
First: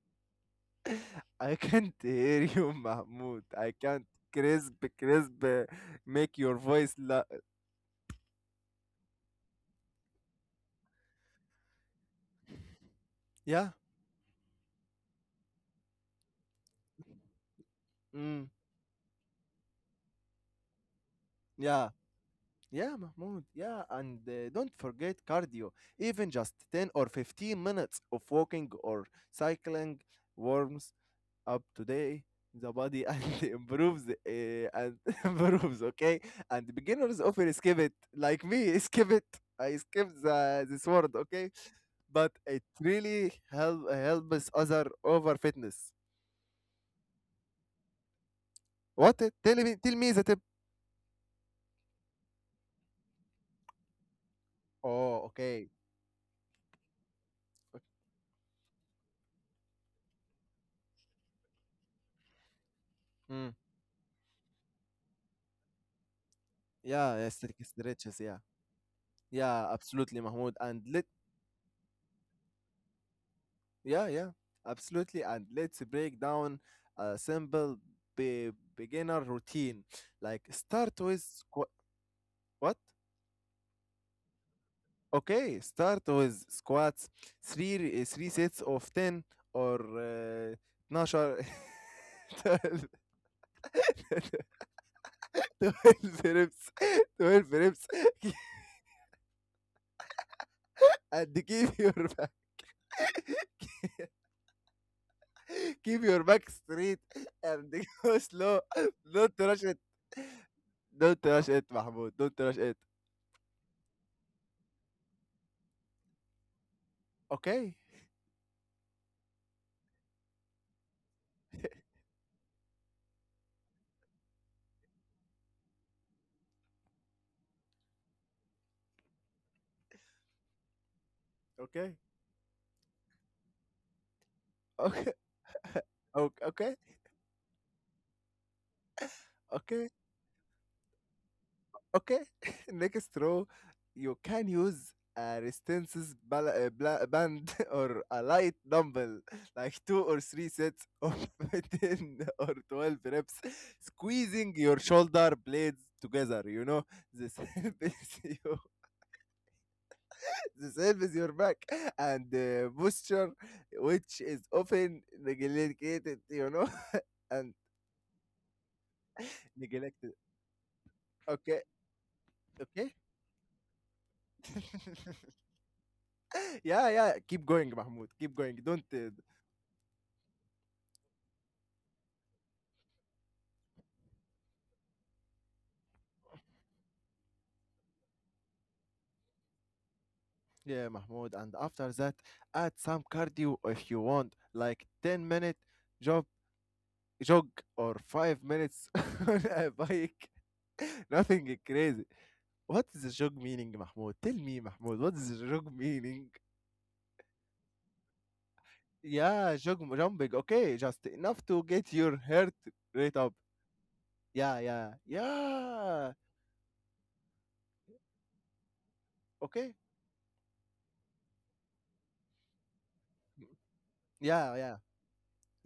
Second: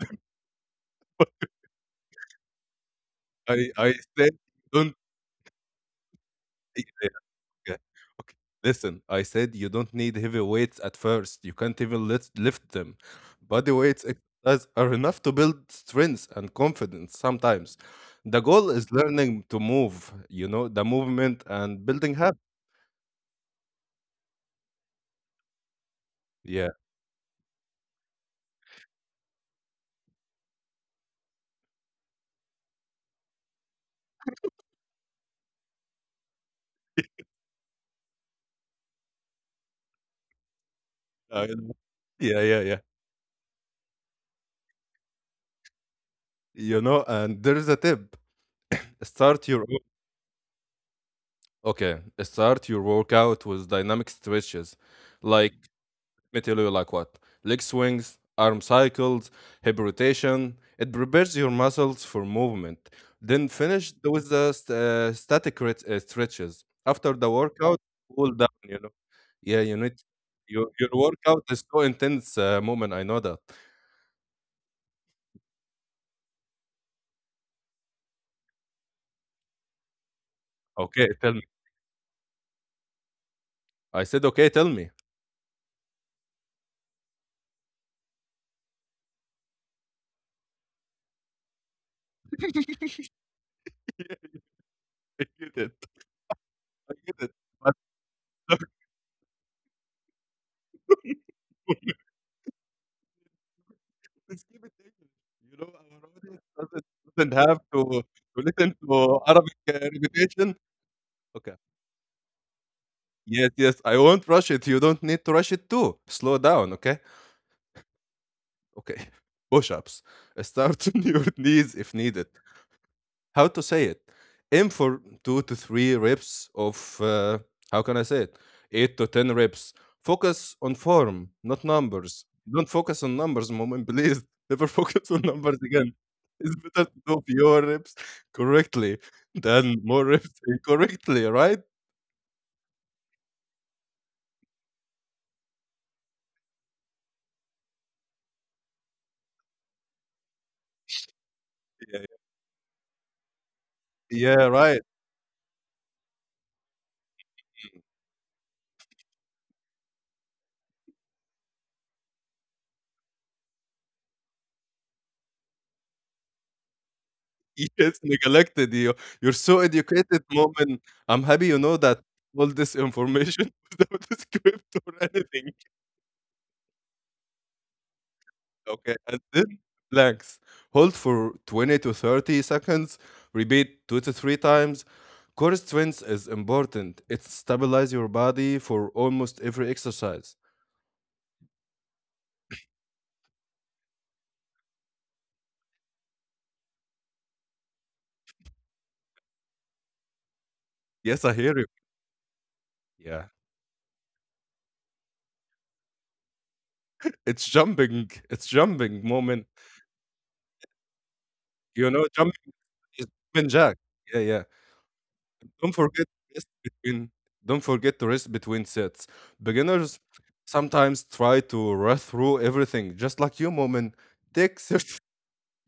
Speaker 2: I can't hear you, Mahmoud.
Speaker 1: I
Speaker 2: I
Speaker 1: I
Speaker 2: can't
Speaker 1: said
Speaker 2: crisp
Speaker 1: don't
Speaker 2: crisp Make your voice
Speaker 1: yeah,
Speaker 2: la-.
Speaker 1: yeah, okay. Listen, I said you don't need heavy weights at first. You can't even lift them.
Speaker 2: Yeah,
Speaker 1: Body weights exercise are enough to build strength and confidence sometimes. The
Speaker 2: mm,
Speaker 1: goal is learning to move, you know, the movement and
Speaker 2: yeah,
Speaker 1: building habits.
Speaker 2: yeah, Mahmoud, yeah, and don't forget cardio, even just
Speaker 1: Yeah.
Speaker 2: 10 or 15 minutes of walking or cycling warms up today the body *laughs* and improves, and *laughs* improves. Okay. And beginners often skip it like me. *laughs* Skip it. I skip the this word.
Speaker 1: I-
Speaker 2: Okay, but
Speaker 1: yeah, yeah,
Speaker 2: it
Speaker 1: yeah.
Speaker 2: really helps other over fitness.
Speaker 1: You know, and there is a tip.
Speaker 2: What,
Speaker 1: Start
Speaker 2: tell
Speaker 1: your
Speaker 2: me tell me the tip.
Speaker 1: Okay, start your workout with dynamic stretches.
Speaker 2: Oh,
Speaker 1: Like
Speaker 2: okay.
Speaker 1: let me tell you like what? Leg swings, arm cycles, hip rotation. It prepares your muscles for movement. Then
Speaker 2: Mm.
Speaker 1: finish with the static stretches. After
Speaker 2: Yeah,
Speaker 1: the
Speaker 2: yeah,
Speaker 1: workout,
Speaker 2: stretches,
Speaker 1: cool
Speaker 2: yeah.
Speaker 1: down, you know. Yeah,
Speaker 2: Yeah,
Speaker 1: you need
Speaker 2: absolutely, Mahmoud, and
Speaker 1: your
Speaker 2: let.
Speaker 1: workout is so intense moment. I know that.
Speaker 2: Yeah, yeah, absolutely, and let's break down a simple beginner routine, like start
Speaker 1: Okay, tell
Speaker 2: with.
Speaker 1: me.
Speaker 2: What?
Speaker 1: I said okay, tell me.
Speaker 2: Okay, start with squats, three three sets of 10 or 12, *laughs* 12
Speaker 1: *laughs* I get it.
Speaker 2: twelve reps,
Speaker 1: I get
Speaker 2: *laughs*
Speaker 1: it.
Speaker 2: 12
Speaker 1: But
Speaker 2: reps. *laughs* And keep
Speaker 1: *laughs*
Speaker 2: your back
Speaker 1: just keep it English. You know, our audience
Speaker 2: straight,
Speaker 1: doesn't have
Speaker 2: and *laughs* go
Speaker 1: to
Speaker 2: slow.
Speaker 1: listen to
Speaker 2: Don't
Speaker 1: Arabic
Speaker 2: rush it.
Speaker 1: repetition.
Speaker 2: Don't rush
Speaker 1: Okay.
Speaker 2: it, Mahmoud. Don't rush it.
Speaker 1: Yes, yes. I won't rush it. You don't need to rush it too. Slow down, okay?
Speaker 2: Okay.
Speaker 1: Okay. *laughs* Push ups. Start *laughs* on your knees if
Speaker 2: *laughs*
Speaker 1: needed. How to say it aim for two to three reps of how can I say it eight to ten reps. Focus on form, not
Speaker 2: Okay,
Speaker 1: numbers. Don't focus on numbers, *laughs* moment, please. Never focus
Speaker 2: okay,
Speaker 1: on numbers again.
Speaker 2: okay,
Speaker 1: It's
Speaker 2: okay.
Speaker 1: better to do fewer reps correctly than
Speaker 2: Okay.
Speaker 1: more reps *laughs* incorrectly, right?
Speaker 2: Okay, *laughs* next row, you can use a resistance band, *laughs* or a light dumbbell, like two or three sets of *laughs*
Speaker 1: yeah,
Speaker 2: 10
Speaker 1: yeah
Speaker 2: or 12 reps,
Speaker 1: Yeah,
Speaker 2: squeezing your
Speaker 1: right.
Speaker 2: shoulder blades together. You know, this *laughs* helps you. This helps *laughs* your back and posture, which is often neglected. You know, *laughs* and
Speaker 1: *laughs* yes, neglected. You, you're so
Speaker 2: neglected.
Speaker 1: educated, moment. I'm happy you
Speaker 2: Okay,
Speaker 1: know that all this
Speaker 2: okay.
Speaker 1: information *laughs* without a script or
Speaker 2: *laughs*
Speaker 1: anything.
Speaker 2: Yeah, yeah. Keep going, Mahmoud. Keep going. Don't
Speaker 1: Okay,
Speaker 2: uh,
Speaker 1: and then relax. Hold for 20 to 30 seconds. Repeat two to three times. Core strength is important. It stabilizes your body for almost every exercise.
Speaker 2: Yeah, Mahmoud. And after that, add some cardio if you want, like 10 minute jog, jog, or 5 minutes *laughs* on a bike. *laughs*
Speaker 1: Yes, I hear
Speaker 2: Nothing
Speaker 1: you.
Speaker 2: crazy. What is the
Speaker 1: Yeah.
Speaker 2: jog meaning, Mahmoud? Tell me, Mahmoud, what is the jog meaning?
Speaker 1: It's jumping. It's jumping, moment.
Speaker 2: Yeah, jog, jumping. Okay, just enough to
Speaker 1: You
Speaker 2: get
Speaker 1: know,
Speaker 2: your
Speaker 1: jumping
Speaker 2: heart
Speaker 1: is
Speaker 2: rate up.
Speaker 1: jumping jack. Yeah, yeah.
Speaker 2: Yeah, yeah,
Speaker 1: Don't forget
Speaker 2: yeah.
Speaker 1: to rest between Don't forget to rest between sets.
Speaker 2: Okay.
Speaker 1: Beginners sometimes try to rush through everything, just like you, moment.
Speaker 2: Yeah,
Speaker 1: Take *laughs*
Speaker 2: yeah.
Speaker 1: 30,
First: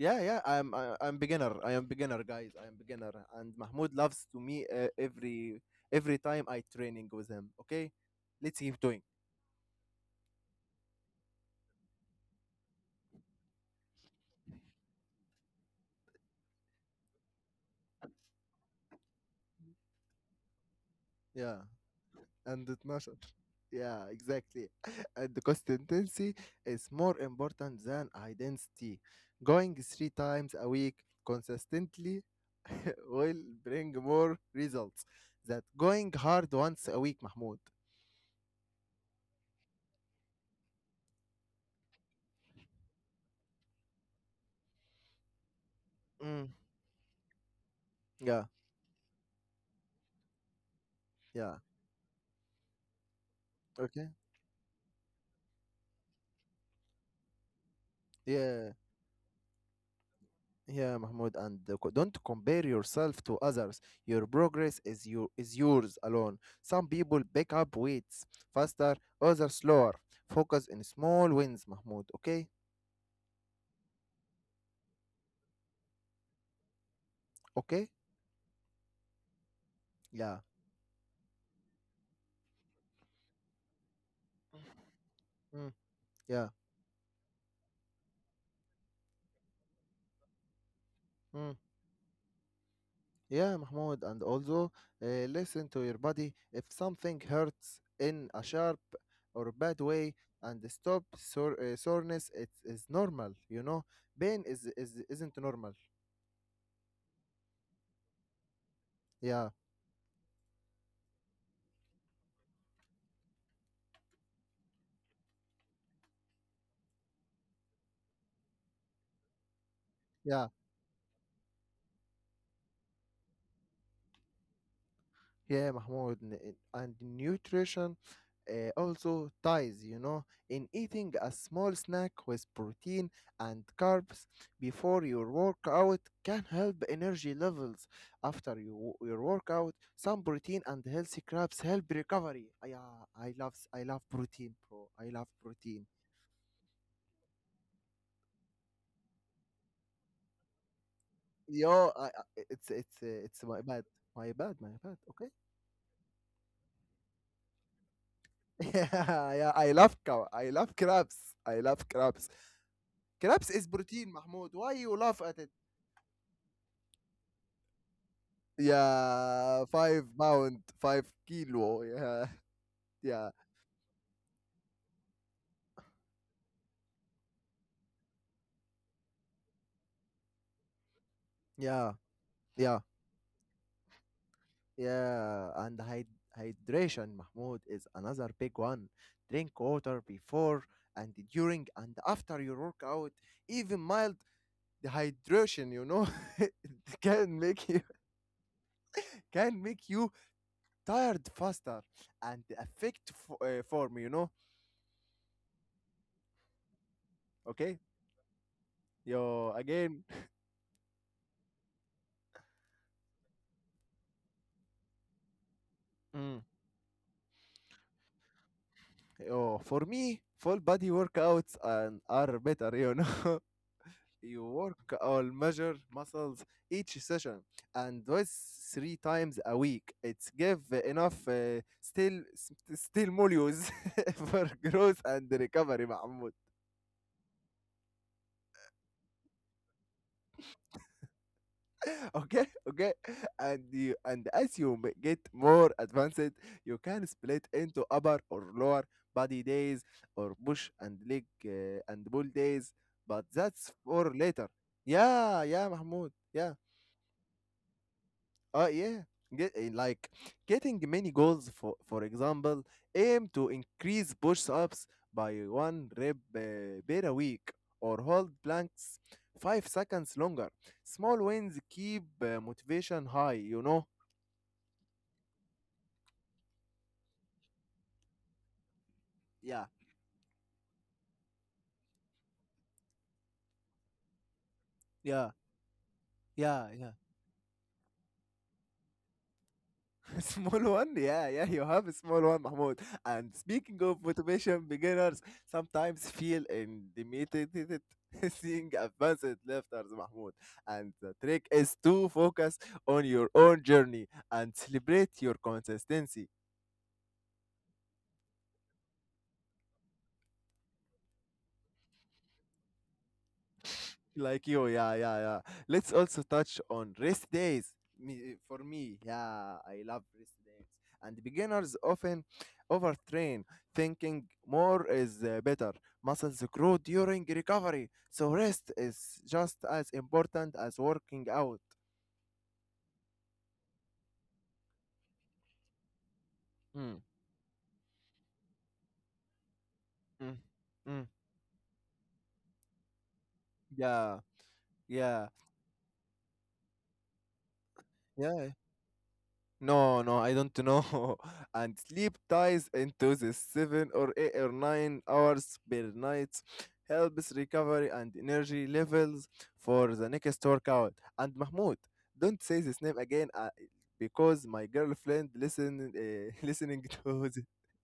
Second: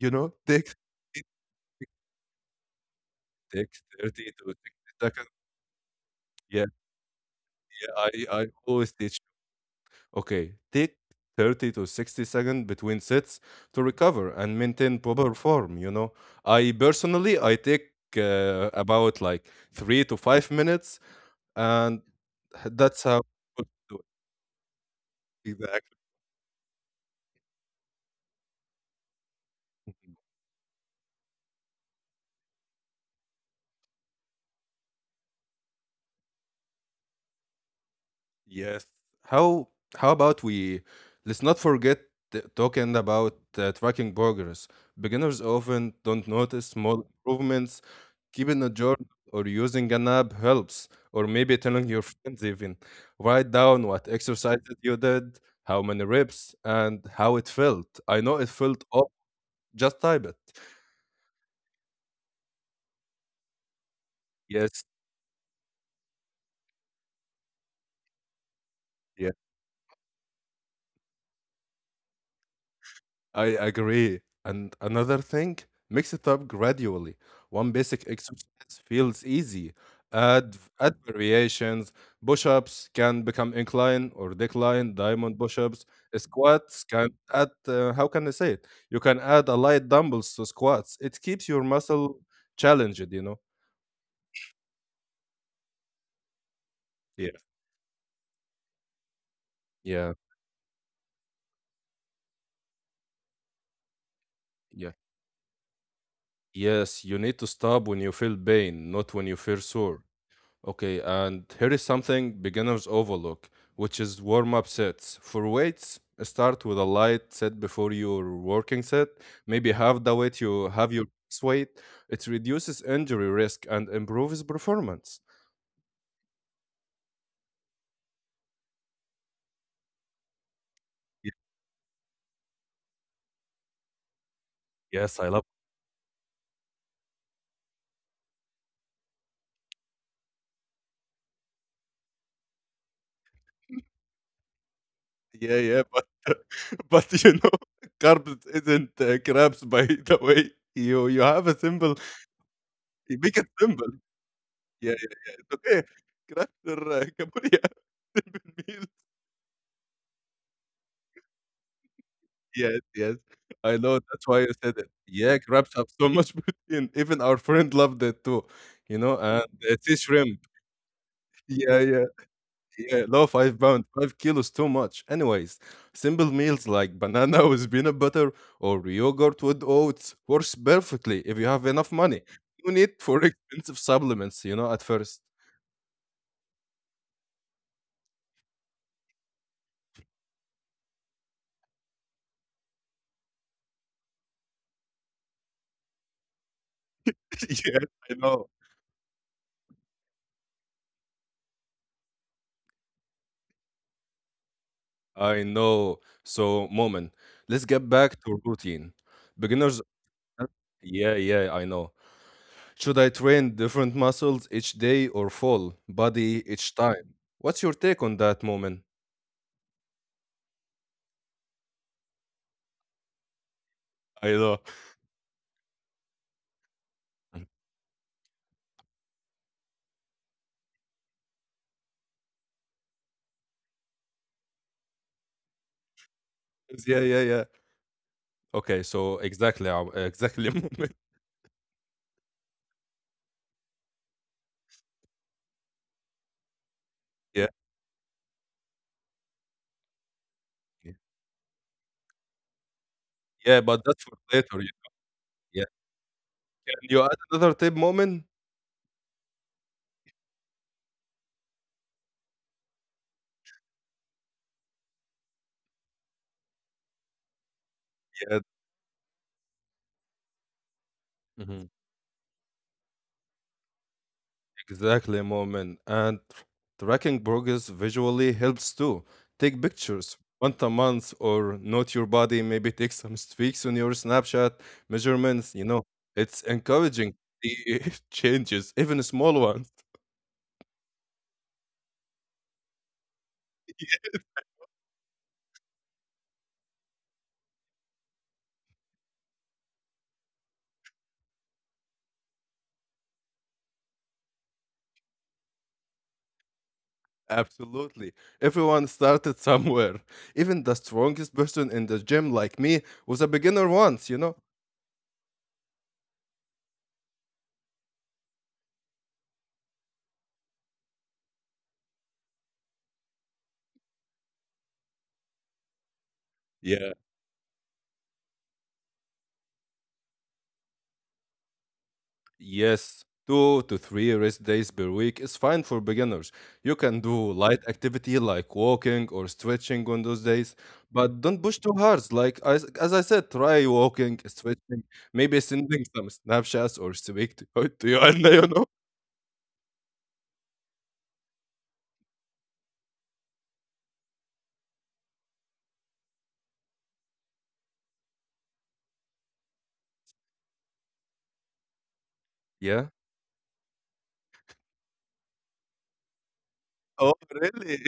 Speaker 1: you know,
Speaker 2: yeah.
Speaker 1: take
Speaker 2: I'm beginner. I am beginner, guys. I am beginner, and
Speaker 1: take
Speaker 2: Mahmoud loves
Speaker 1: 30
Speaker 2: to
Speaker 1: to
Speaker 2: me
Speaker 1: 60 seconds.
Speaker 2: every time I
Speaker 1: Yeah,
Speaker 2: training with him. Okay,
Speaker 1: yeah, I
Speaker 2: let's keep
Speaker 1: always
Speaker 2: doing.
Speaker 1: teach. Okay, take 30 to 60 seconds between sets to recover and maintain proper form, you know. I personally, I take about like 3 to 5 minutes,
Speaker 2: Yeah,
Speaker 1: and
Speaker 2: and the
Speaker 1: that's
Speaker 2: 12.
Speaker 1: how.
Speaker 2: Yeah, exactly. *laughs* And the
Speaker 1: Exactly.
Speaker 2: consistency is more important than identity. Going three times a week consistently *laughs* will bring more results than going hard once a week, Mahmoud.
Speaker 1: Yes. How how about we let's not forget t- talking about tracking progress. Beginners often don't
Speaker 2: Mm,
Speaker 1: notice small improvements.
Speaker 2: yeah,
Speaker 1: Keeping a journal or using an app helps, or
Speaker 2: yeah.
Speaker 1: maybe telling your friends even. Write down what
Speaker 2: Okay.
Speaker 1: exercises you did, how many reps, and how it felt. I know it
Speaker 2: Yeah.
Speaker 1: felt up. Just type it.
Speaker 2: Yeah, Mahmoud, and don't compare yourself to others. Your progress
Speaker 1: Yes.
Speaker 2: is yours alone. Some people pick up weights faster, others slower. Focus in small wins, Mahmoud. Okay,
Speaker 1: I agree. And another thing, mix it up gradually. One
Speaker 2: okay,
Speaker 1: basic exercise feels easy.
Speaker 2: yeah.
Speaker 1: Add variations. Push ups can become incline or decline, diamond push
Speaker 2: Mm,
Speaker 1: ups.
Speaker 2: yeah.
Speaker 1: Squats can add, how can I say it? You can add a light dumbbells to squats. It keeps
Speaker 2: Mm,
Speaker 1: your muscle challenged, you know?
Speaker 2: yeah, Mahmoud. And also, listen to your body. If something
Speaker 1: Yeah.
Speaker 2: hurts in a sharp or bad way,
Speaker 1: Yeah.
Speaker 2: and stop soreness, it is normal. You know, pain
Speaker 1: Yeah.
Speaker 2: is isn't normal.
Speaker 1: Yes, you need to stop when you feel pain, not when you
Speaker 2: Yeah,
Speaker 1: feel sore. Okay, and here is something beginners overlook, which is warm up sets. For weights, start with a light set before your working set, maybe half the weight
Speaker 2: yeah.
Speaker 1: you have your max weight. It reduces injury risk and improves performance.
Speaker 2: Yeah, Mahmoud, and nutrition, also ties, in eating a
Speaker 1: Ye-
Speaker 2: small snack with protein and carbs before
Speaker 1: Yes, I
Speaker 2: your
Speaker 1: love.
Speaker 2: workout can help energy levels. After your workout, some protein and healthy carbs help recovery. Ah, yeah, I love protein, bro. I love
Speaker 1: *laughs* Yeah, yeah,
Speaker 2: protein.
Speaker 1: but *laughs* but you know, *laughs* carbs isn't crabs, by *laughs* the way. You have a
Speaker 2: Yo,
Speaker 1: symbol.
Speaker 2: it's it's uh,
Speaker 1: You make
Speaker 2: it's
Speaker 1: it
Speaker 2: my bad,
Speaker 1: simple.
Speaker 2: my bad, my
Speaker 1: Yeah,
Speaker 2: bad.
Speaker 1: yeah,
Speaker 2: Okay.
Speaker 1: yeah. It's okay. Crabs are *laughs* Cambodia.
Speaker 2: *laughs*
Speaker 1: *laughs*
Speaker 2: Yeah, yeah, I love cow. I love crabs. I love crabs.
Speaker 1: Yes, yes.
Speaker 2: كرابس is
Speaker 1: I know,
Speaker 2: protein,
Speaker 1: that's why I
Speaker 2: Mahmoud. Why
Speaker 1: said it.
Speaker 2: you laugh
Speaker 1: Yeah,
Speaker 2: at it?
Speaker 1: crabs have so *laughs* much protein. Even our friend loved it too, you know, and
Speaker 2: Yeah,
Speaker 1: sea
Speaker 2: five
Speaker 1: shrimp.
Speaker 2: pound, five
Speaker 1: Yeah,
Speaker 2: kilo.
Speaker 1: yeah,
Speaker 2: Yeah,
Speaker 1: yeah. Low
Speaker 2: yeah,
Speaker 1: 5 pound, 5 kilos, too much. Anyways, simple meals like banana *laughs* with peanut butter or yogurt with oats works perfectly if you have enough
Speaker 2: yeah,
Speaker 1: money. No
Speaker 2: yeah,
Speaker 1: need for *laughs* expensive supplements, you know, at first.
Speaker 2: yeah. And hydration, Mahmoud, is another big one. Drink water before and during and after your workout. Even mild dehydration, *laughs* it can
Speaker 1: *laughs*
Speaker 2: make you
Speaker 1: Yes, I know.
Speaker 2: can make you tired faster and affect form. You know.
Speaker 1: I know. So, moment, let's
Speaker 2: Okay.
Speaker 1: get back to routine.
Speaker 2: Yo,
Speaker 1: Beginners,
Speaker 2: again.
Speaker 1: huh? Yeah, I know. Should I train different muscles each day or full body
Speaker 2: Mm.
Speaker 1: each time? What's your take on that, Moment?
Speaker 2: Oh, for me, full body workouts and are better, you know. *laughs*
Speaker 1: I
Speaker 2: You
Speaker 1: know.
Speaker 2: work all measure muscles each session,
Speaker 1: *laughs*
Speaker 2: and those three times a week. It's give enough, still molecules *laughs* for growth and recovery.
Speaker 1: Yeah, yeah, yeah. Okay, so exactly, exactly, *laughs* Moment.
Speaker 2: *laughs* Okay, okay. And you and as get more advanced, you can
Speaker 1: Yeah,
Speaker 2: split into upper or lower body days, or push
Speaker 1: yeah,
Speaker 2: and leg, and pull days, but
Speaker 1: yeah,
Speaker 2: that's
Speaker 1: but that's
Speaker 2: for
Speaker 1: for
Speaker 2: later.
Speaker 1: later. Yeah.
Speaker 2: Yeah,
Speaker 1: Yeah.
Speaker 2: yeah, Mahmoud, yeah.
Speaker 1: Can you add another tip, Moment?
Speaker 2: Uh, yeah, like getting many goals, for example, aim to increase push ups by one rep per week, or hold
Speaker 1: Yeah.
Speaker 2: planks 5 seconds longer. Small wins
Speaker 1: Mhm.
Speaker 2: keep motivation high, you know?
Speaker 1: Exactly, Moment. And tracking progress visually helps too. Take
Speaker 2: Yeah,
Speaker 1: pictures once a month or note your body, maybe take some streaks on your Snapchat
Speaker 2: yeah,
Speaker 1: measurements. You know, it's
Speaker 2: yeah, yeah.
Speaker 1: encouraging to see *laughs* changes, even small ones.
Speaker 2: *laughs* Small one, yeah, yeah, you have a small one, Mahmoud. And speaking of motivation, beginners sometimes feel intimidated, *laughs* seeing advanced lifters, Mahmoud. And the trick is to focus on your own journey and celebrate your consistency.
Speaker 1: *laughs* Absolutely. Everyone started somewhere. Even the strongest person in the gym, like me, was a beginner once, you know?
Speaker 2: Like you. Yeah, yeah, yeah. Let's also touch on rest days. For me, yeah, I love rest days. And beginners often overtrain, thinking more is better. Muscles grow
Speaker 1: Yeah.
Speaker 2: during recovery, so rest is just as important as working out.
Speaker 1: Yes, two to three rest days per week is fine for beginners. You can
Speaker 2: Mm.
Speaker 1: do light activity like walking or stretching on those
Speaker 2: Mm.
Speaker 1: days,
Speaker 2: Mm.
Speaker 1: but don't push too hard. Like as I said, try walking,
Speaker 2: Yeah,
Speaker 1: stretching,
Speaker 2: yeah,
Speaker 1: maybe sending some snapshots or speak *laughs* to your Anna, you
Speaker 2: yeah.
Speaker 1: know?
Speaker 2: No, no, I don't know. *laughs* And sleep ties into the 7 or 8 or 9 hours per night, helps recovery and energy levels for the next workout. And Mahmoud, don't say this
Speaker 1: Yeah.
Speaker 2: name again, because my girlfriend listen, *laughs* listening to
Speaker 1: Oh,
Speaker 2: the.
Speaker 1: really?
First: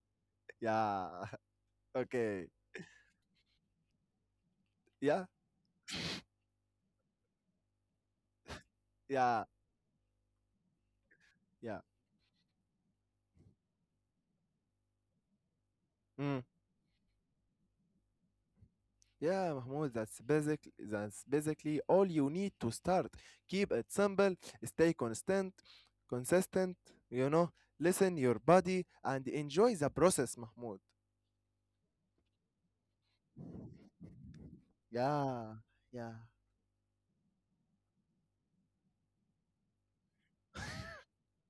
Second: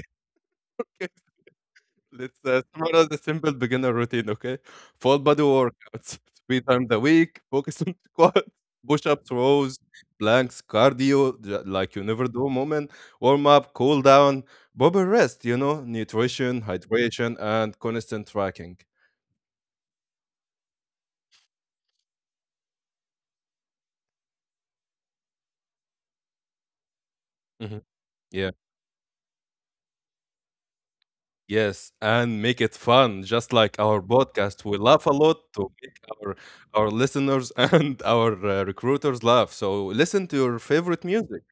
Speaker 2: Yeah,
Speaker 1: *laughs*
Speaker 2: *laughs*
Speaker 1: Let's
Speaker 2: okay,
Speaker 1: start out the simple beginner routine, okay? Full
Speaker 2: yeah,
Speaker 1: body workouts, three times a week, focus on *laughs* squats, push ups,
Speaker 2: yeah,
Speaker 1: rows, planks, cardio,
Speaker 2: yeah.
Speaker 1: like you never do, moment, warm up, cool down, proper rest, you know,
Speaker 2: Mm.
Speaker 1: nutrition, hydration, and constant tracking.
Speaker 2: Yeah, Mahmoud, that's basic. That's basically all you need to start. Keep it simple, stay constant, consistent. You know,
Speaker 1: Mhm.
Speaker 2: listen your
Speaker 1: Yeah.
Speaker 2: body and enjoy the process, Mahmoud.
Speaker 1: Yes, and make it fun, just like our podcast. We laugh a lot
Speaker 2: Yeah,
Speaker 1: to make
Speaker 2: yeah,
Speaker 1: our listeners *laughs* and our recruiters laugh. So listen to your favorite music.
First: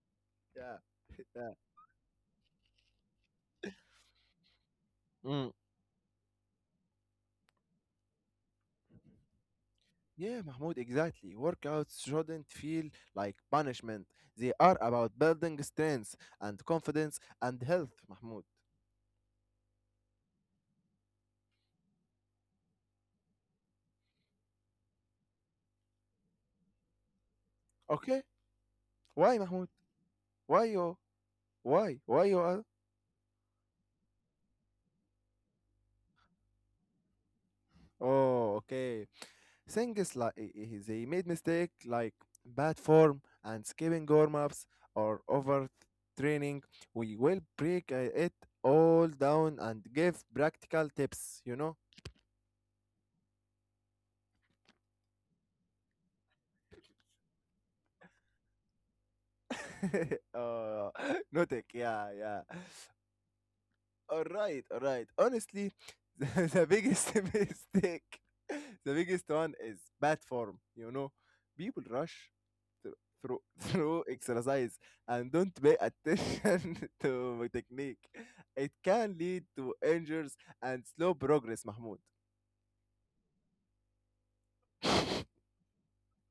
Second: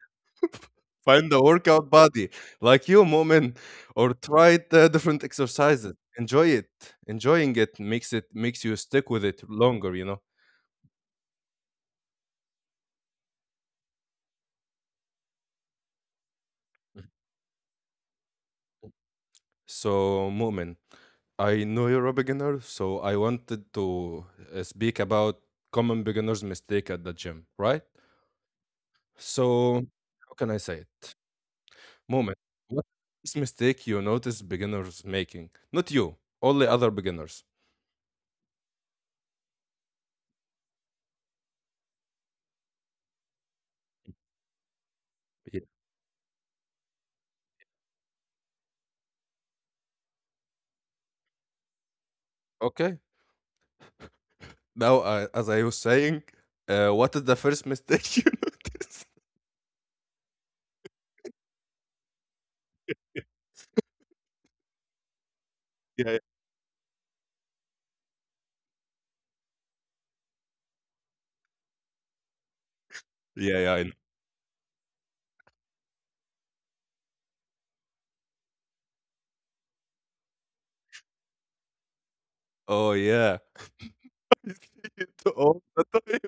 Speaker 2: yeah,
Speaker 1: Find
Speaker 2: *laughs*
Speaker 1: the
Speaker 2: yeah.
Speaker 1: workout body like you, Moment, or try the different
Speaker 2: Mm.
Speaker 1: exercises. Enjoy it. Enjoying it makes you stick with it longer, you know.
Speaker 2: Yeah, Mahmoud, exactly. Workouts shouldn't feel like punishment. They are about building strength and confidence and health, Mahmoud.
Speaker 1: So, Moment, I know you're a beginner, so I wanted to speak about common beginners' mistake at the gym, right?
Speaker 2: Okay? Why, Mahmoud?
Speaker 1: So, how can I
Speaker 2: Why
Speaker 1: say
Speaker 2: you?
Speaker 1: it?
Speaker 2: Why? Why
Speaker 1: Moment.
Speaker 2: you are?
Speaker 1: What this mistake you notice beginners making? Not you, only other beginners.
Speaker 2: Oh, okay. Things like they made mistake like bad form and skipping warm-ups, or
Speaker 1: Yeah.
Speaker 2: overtraining. We will break it all down and give practical tips, you know?
Speaker 1: Okay. Now, as I was saying, what is the first mistake *laughs* you notice?
Speaker 2: *laughs* Oh, *laughs* notic, yeah, yeah. All right, all right. Honestly,
Speaker 1: Yeah,
Speaker 2: *laughs*
Speaker 1: yeah,
Speaker 2: the the biggest *laughs* mistake, the biggest one is bad form, you know? People rush through, through
Speaker 1: yeah.
Speaker 2: *laughs*
Speaker 1: Yeah, I know.
Speaker 2: through exercise, and don't pay attention *laughs* to technique. It can lead to injuries and slow progress, Mahmoud.
Speaker 1: Oh yeah, *laughs* I see it all the time.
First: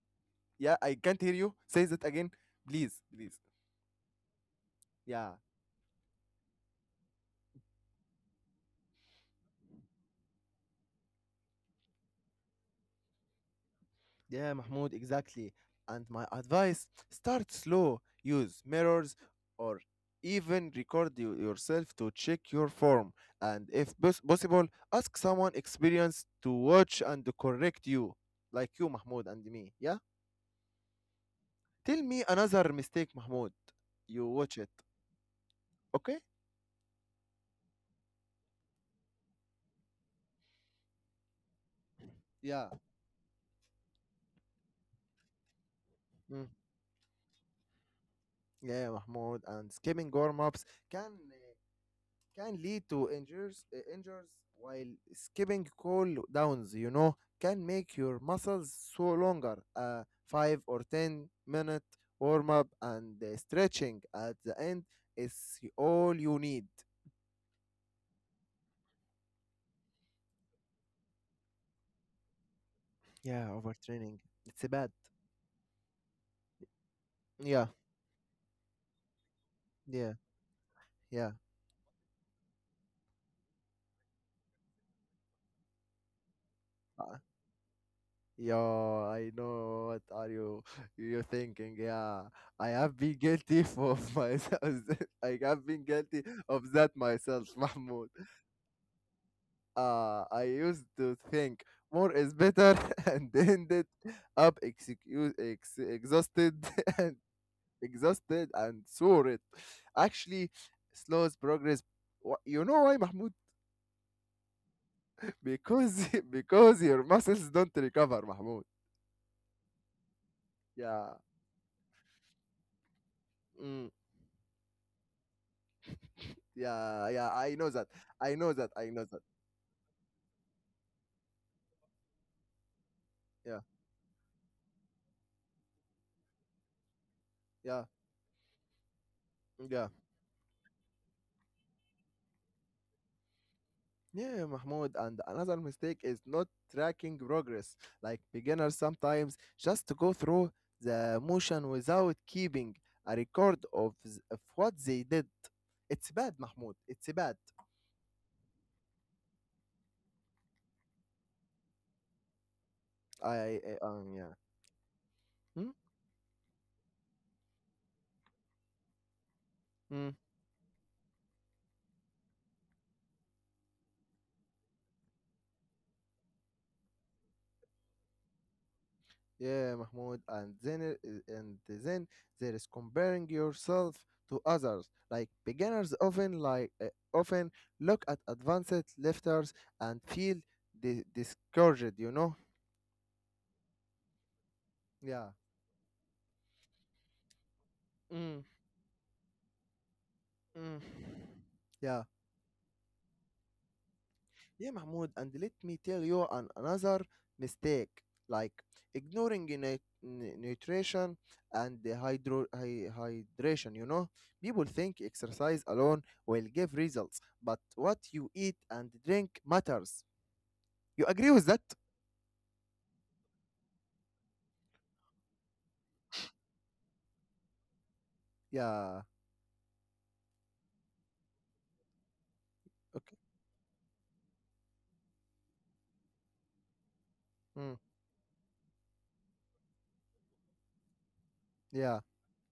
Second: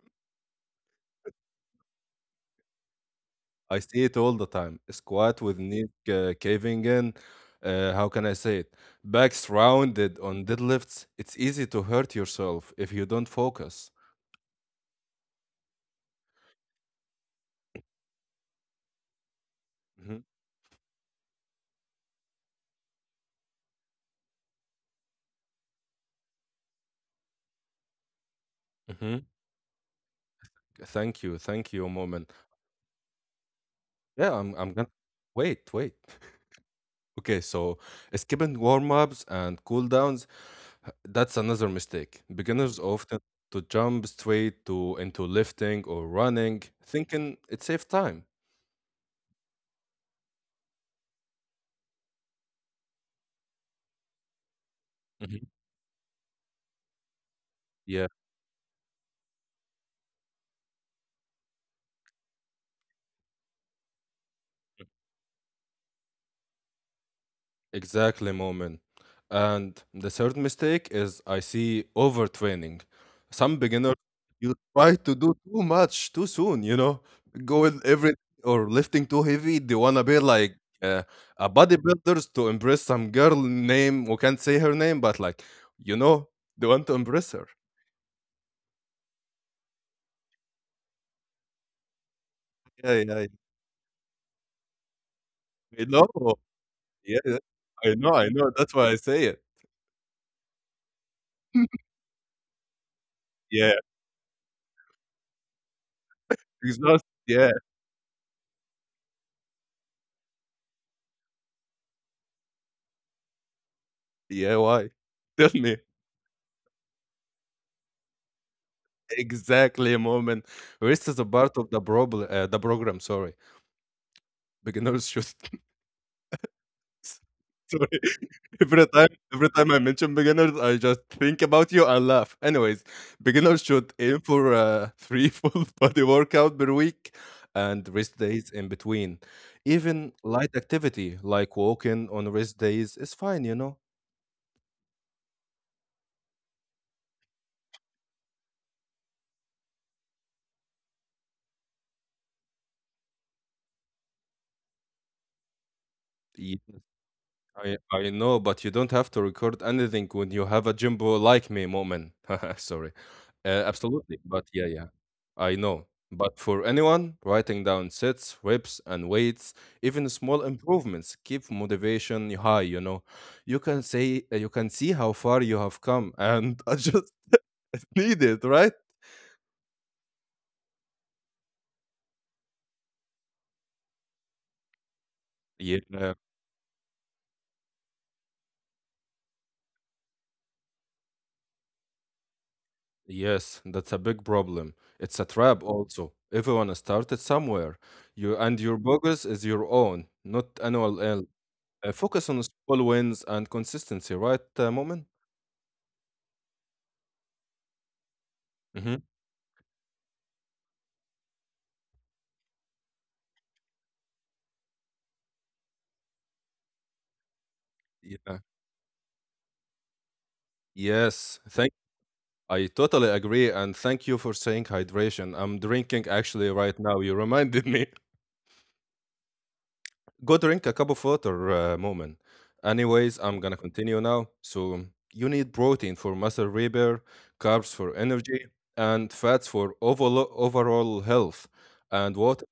Speaker 2: Yeah, I can't hear you. Say that again, please, please.
Speaker 1: I see it all the time.
Speaker 2: Yeah,
Speaker 1: Squat with knee caving in. How can I say it? Backs rounded on deadlifts. It's easy to hurt yourself if you don't focus.
Speaker 2: yeah, Mahmoud, exactly. And my advice, start slow, use mirrors, or
Speaker 1: Hmm.
Speaker 2: even record yourself to check your form. And if possible, ask someone experienced to watch and correct you, like you,
Speaker 1: Hmm.
Speaker 2: Mahmoud, and me. Yeah?
Speaker 1: Thank you,
Speaker 2: Tell me
Speaker 1: Moment.
Speaker 2: another mistake, Mahmoud. You
Speaker 1: Yeah, I'm
Speaker 2: watch it,
Speaker 1: I'm gonna wait.
Speaker 2: okay?
Speaker 1: *laughs* Okay, so skipping warm-ups and cool-downs, that's another mistake.
Speaker 2: Yeah.
Speaker 1: Beginners often to jump straight to into lifting or
Speaker 2: Mm.
Speaker 1: running, thinking it saves time.
Speaker 2: Yeah, Mahmoud. And skipping warm-ups can can lead to injuries, injuries, while
Speaker 1: Mhm.
Speaker 2: skipping cool downs. You know, can make your muscles sore longer. A 5 or 10 minute warm-up and stretching at the end is all you need.
Speaker 1: Exactly, Moment. And the third mistake is I see overtraining.
Speaker 2: Yeah,
Speaker 1: Some beginners
Speaker 2: overtraining.
Speaker 1: you
Speaker 2: It's bad.
Speaker 1: try to do too much too soon, you know,
Speaker 2: Yeah,
Speaker 1: going every or lifting too heavy. They wanna
Speaker 2: yeah,
Speaker 1: be like uh,
Speaker 2: yeah.
Speaker 1: a bodybuilders to impress some girl name. We can't say her name, but like you know, they want to impress her.
Speaker 2: Yo, I know what are you thinking? Yeah, I have
Speaker 1: Yeah,
Speaker 2: been
Speaker 1: yeah,
Speaker 2: guilty for *laughs* myself. I have been
Speaker 1: I know.
Speaker 2: guilty of that
Speaker 1: Yeah, yeah.
Speaker 2: myself, *laughs*
Speaker 1: I
Speaker 2: Mahmoud.
Speaker 1: know, I know. That's why I say it.
Speaker 2: I used to think
Speaker 1: *laughs*
Speaker 2: more is better, *laughs* and
Speaker 1: yeah,
Speaker 2: ended up execu ex exhausted,
Speaker 1: because
Speaker 2: *laughs*
Speaker 1: that's-
Speaker 2: and
Speaker 1: yeah,
Speaker 2: exhausted and sore. It actually slows progress. You know why, Mahmoud?
Speaker 1: yeah. Why?
Speaker 2: *laughs*
Speaker 1: Tell me.
Speaker 2: Because *laughs* because your muscles don't recover, Mahmoud.
Speaker 1: Exactly, moment. Rest
Speaker 2: Yeah.
Speaker 1: is a part of the problem, the program, sorry.
Speaker 2: Mm.
Speaker 1: Beginners should *laughs*
Speaker 2: Yeah, yeah, I know that.
Speaker 1: sorry. *laughs*
Speaker 2: I know that. I
Speaker 1: Every
Speaker 2: know
Speaker 1: time
Speaker 2: that.
Speaker 1: every time I mention beginners, I just think about you and laugh. Anyways,
Speaker 2: Yeah,
Speaker 1: beginners should aim for three *laughs* full body workout per week
Speaker 2: yeah,
Speaker 1: and rest days in between.
Speaker 2: yeah.
Speaker 1: Even light activity like walking on rest days is fine, you know?
Speaker 2: Yeah, Mahmoud. And another mistake is not tracking progress. Like beginners sometimes just to go through the motion without keeping a record of what they did. It's bad,
Speaker 1: Yes.
Speaker 2: Mahmoud. It's bad.
Speaker 1: I know, but you don't have to record anything when you have a jumbo like me, Moment. *laughs* Sorry.
Speaker 2: I
Speaker 1: Absolutely.
Speaker 2: Yeah.
Speaker 1: But yeah, yeah. I
Speaker 2: Hmm?
Speaker 1: know. But for anyone, writing down sets, reps, and weights, even
Speaker 2: Hmm?
Speaker 1: small improvements keep motivation high, you know. You can say you can see how far you have come and *laughs* I just need it, *laughs* right?
Speaker 2: Yeah, Mahmoud, and then there is comparing yourself to others. Like beginners
Speaker 1: Yeah.
Speaker 2: often look at advanced lifters and feel discouraged. You know?
Speaker 1: Yes, that's a big problem. It's a
Speaker 2: Yeah.
Speaker 1: trap also. Everyone started somewhere. You
Speaker 2: Mm,
Speaker 1: and your progress is your own, not
Speaker 2: mm.
Speaker 1: annual L.
Speaker 2: Yeah.
Speaker 1: Focus on small wins and consistency, right,
Speaker 2: Yeah,
Speaker 1: Moment?
Speaker 2: Mahmoud, and let me tell you another mistake, like
Speaker 1: Mm-hmm.
Speaker 2: ignoring nutrition and the hydration. You know, people think exercise alone will give results, but what you
Speaker 1: Yeah.
Speaker 2: eat and drink matters. You agree
Speaker 1: Yes.
Speaker 2: with that?
Speaker 1: Thank. I totally agree, and thank you for saying hydration. I'm drinking actually right now. You reminded *laughs* me.
Speaker 2: Yeah.
Speaker 1: Go drink a cup of water, Moment.
Speaker 2: Okay.
Speaker 1: Anyways, I'm gonna continue now. So, you need protein for muscle repair, carbs
Speaker 2: Mm,
Speaker 1: for energy, and fats for overall health.
Speaker 2: yeah.
Speaker 1: And water,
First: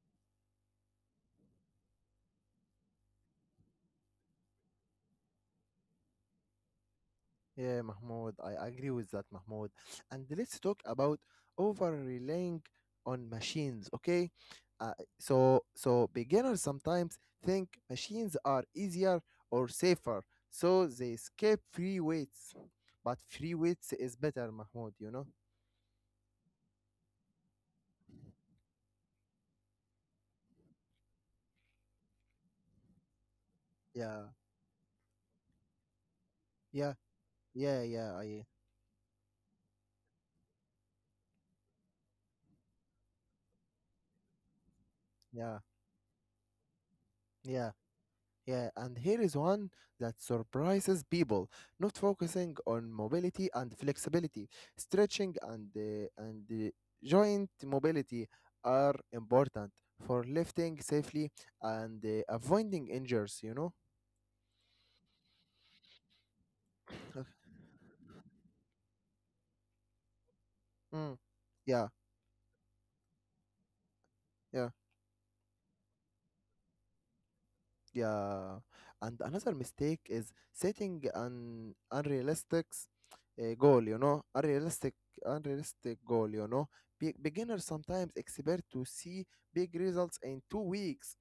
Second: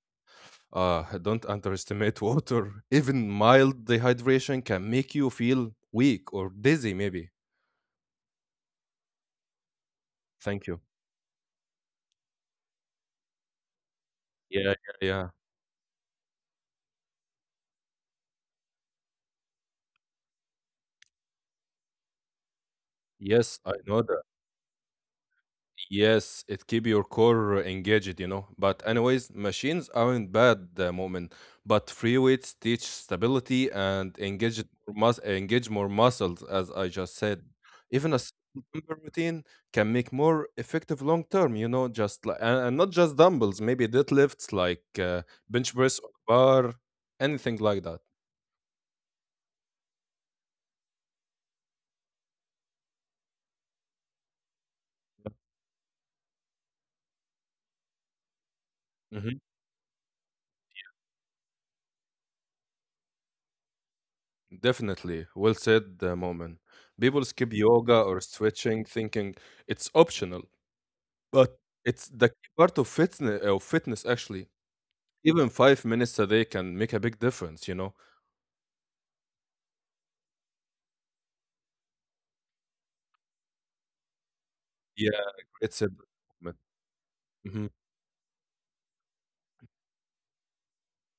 Speaker 1: *laughs* don't underestimate water. *laughs* Even mild dehydration can make you feel weak or dizzy, maybe.
Speaker 2: Yeah, Mahmoud, I agree with that, Mahmoud. And let's
Speaker 1: Thank you.
Speaker 2: talk about over relying on machines, okay?
Speaker 1: Yeah, yeah,
Speaker 2: Uh,
Speaker 1: yeah.
Speaker 2: so beginners sometimes think machines are easier or safer, so they skip free weights. But free
Speaker 1: Yes, I
Speaker 2: weights
Speaker 1: know.
Speaker 2: is better, Mahmoud, you know?
Speaker 1: Yes, it keep your core engaged, you know. But anyways, machines aren't bad the moment, but free weights teach stability and
Speaker 2: Yeah,
Speaker 1: engage mus engage more muscles, as I
Speaker 2: yeah,
Speaker 1: just said.
Speaker 2: yeah,
Speaker 1: Even
Speaker 2: yeah,
Speaker 1: a simple dumbbell routine can make more effective long term, you know, and not just dumbbells, maybe deadlifts like
Speaker 2: yeah,
Speaker 1: bench press or bar, anything
Speaker 2: yeah.
Speaker 1: like that.
Speaker 2: Yeah, and here is one that surprises people, not focusing on mobility and flexibility. Stretching and uh, joint mobility are
Speaker 1: Mhm.
Speaker 2: important for lifting safely and avoiding injuries, you know?
Speaker 1: Definitely, well said, moment. People
Speaker 2: *laughs*
Speaker 1: skip yoga or stretching, thinking it's optional.
Speaker 2: Mm,
Speaker 1: But
Speaker 2: yeah,
Speaker 1: it's the key part of fitness. Actually,
Speaker 2: yeah.
Speaker 1: even 5 minutes a day can make a big difference, you know?
Speaker 2: Yeah, and another mistake is setting an unrealistic goal, you know,
Speaker 1: Yeah, it's a
Speaker 2: unrealistic goal, you know. Beginners
Speaker 1: Mhm.
Speaker 2: sometimes expect to see big results in 2 weeks.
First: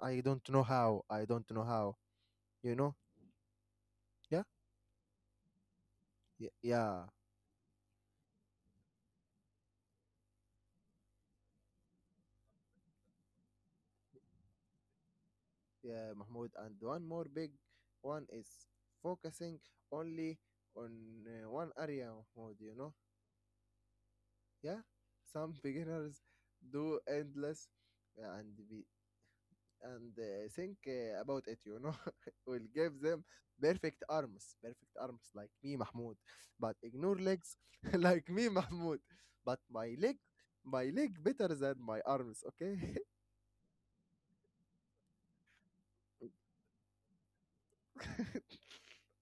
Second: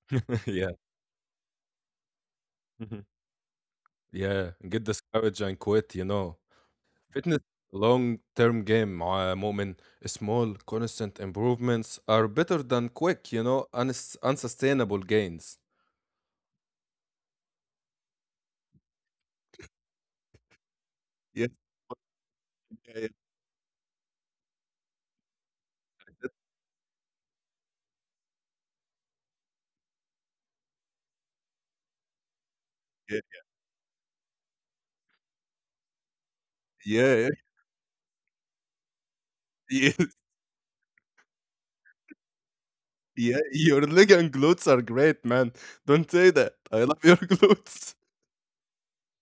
Speaker 2: I don't
Speaker 1: *laughs*
Speaker 2: know
Speaker 1: Yeah.
Speaker 2: how. I don't know how. You know?
Speaker 1: Mhm.
Speaker 2: Yeah,
Speaker 1: Yeah, get discouraged and quit, you know?
Speaker 2: yeah, yeah,
Speaker 1: Fitness long-term game مع مؤمن. Small, constant improvements are better than quick, you know, unsustainable gains.
Speaker 2: yeah, Mahmoud. And one more big one is focusing only on
Speaker 1: Yeah,
Speaker 2: one area, Mahmoud. You know?
Speaker 1: yeah, yeah,
Speaker 2: Yeah, some *laughs* beginners do endless and be and think about it, you know, *laughs* will give them perfect arms like me, Mahmoud, but
Speaker 1: yeah,
Speaker 2: ignore
Speaker 1: yeah, yeah,
Speaker 2: legs *laughs* like me, Mahmoud. But
Speaker 1: *laughs* yeah,
Speaker 2: my leg better than my arms, okay?
Speaker 1: yeah, your leg and glutes are great, man. Don't say
Speaker 2: *laughs*
Speaker 1: that. I love your glutes. *laughs*
Speaker 2: *laughs*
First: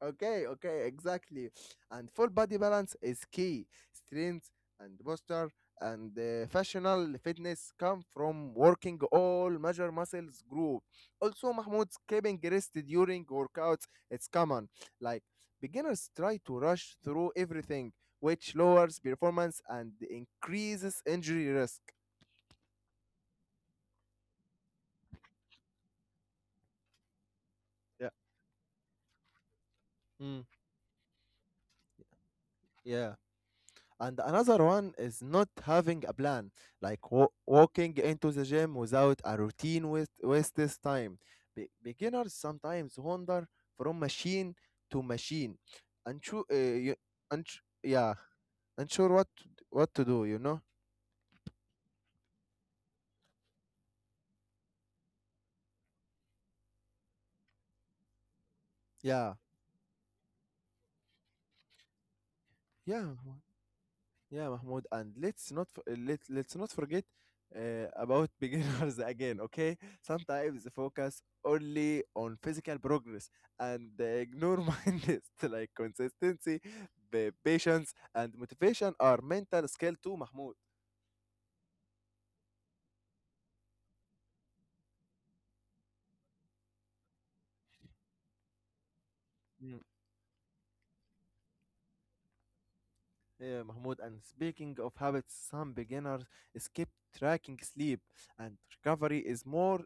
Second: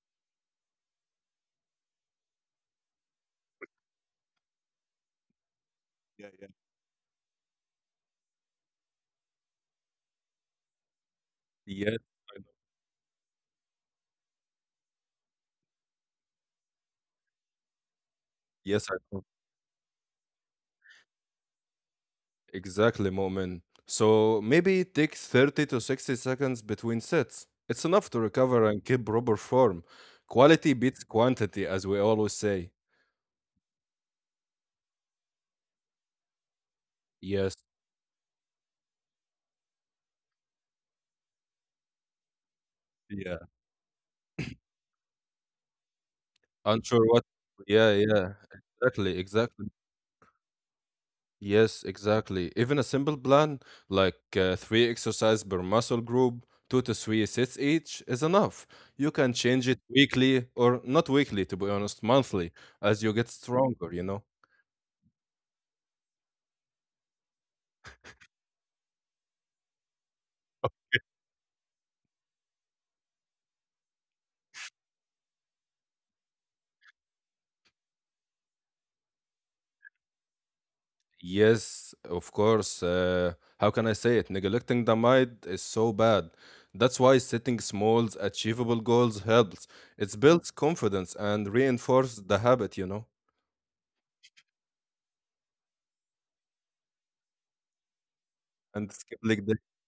Speaker 2: okay, okay, exactly. And full body balance is key. Strength and posture and
Speaker 1: Yeah, yeah.
Speaker 2: functional fitness come from working all major muscles group. Also, Mahmoud,
Speaker 1: Yeah.
Speaker 2: skipping rest during workouts it's common. Like beginners try to rush through everything, which
Speaker 1: Yes, I
Speaker 2: lowers
Speaker 1: know.
Speaker 2: performance and increases injury risk.
Speaker 1: Exactly, Mo'min. So maybe take 30 to 60 seconds between sets. It's enough
Speaker 2: Yeah.
Speaker 1: to recover and keep proper form.
Speaker 2: Mm.
Speaker 1: Quality beats quantity, as we always say.
Speaker 2: Yeah. And another one is not having a plan, like
Speaker 1: Yes,
Speaker 2: walking into the gym without a routine with waste this time. Beginners sometimes
Speaker 1: yeah.
Speaker 2: wander from machine to machine and
Speaker 1: Unsure what? Yeah,
Speaker 2: yeah,
Speaker 1: yeah.
Speaker 2: unsure what
Speaker 1: Exactly.
Speaker 2: to do, you know?
Speaker 1: Yes, exactly. Even a simple plan, like three exercises per muscle group, two to three sets each, is enough. You can
Speaker 2: Yeah,
Speaker 1: change it weekly or not weekly, to be honest, monthly, as
Speaker 2: yeah.
Speaker 1: you get stronger, you know?
Speaker 2: Yeah, Mahmoud, and let's not forget about *laughs* beginners again. Okay, sometimes they focus only on physical progress and they ignore *laughs* mindset, like consistency, patience, and motivation are mental skill too, Mahmoud.
Speaker 1: Yes, of course. How can I say it? Neglecting the mind is so bad. That's why setting small, achievable goals helps.
Speaker 2: Mm.
Speaker 1: It builds confidence and reinforces the habit, you know.
Speaker 2: Yeah, Mahmoud. And speaking of habits, some beginners skip tracking sleep, and
Speaker 1: And skip
Speaker 2: recovery
Speaker 1: leg day.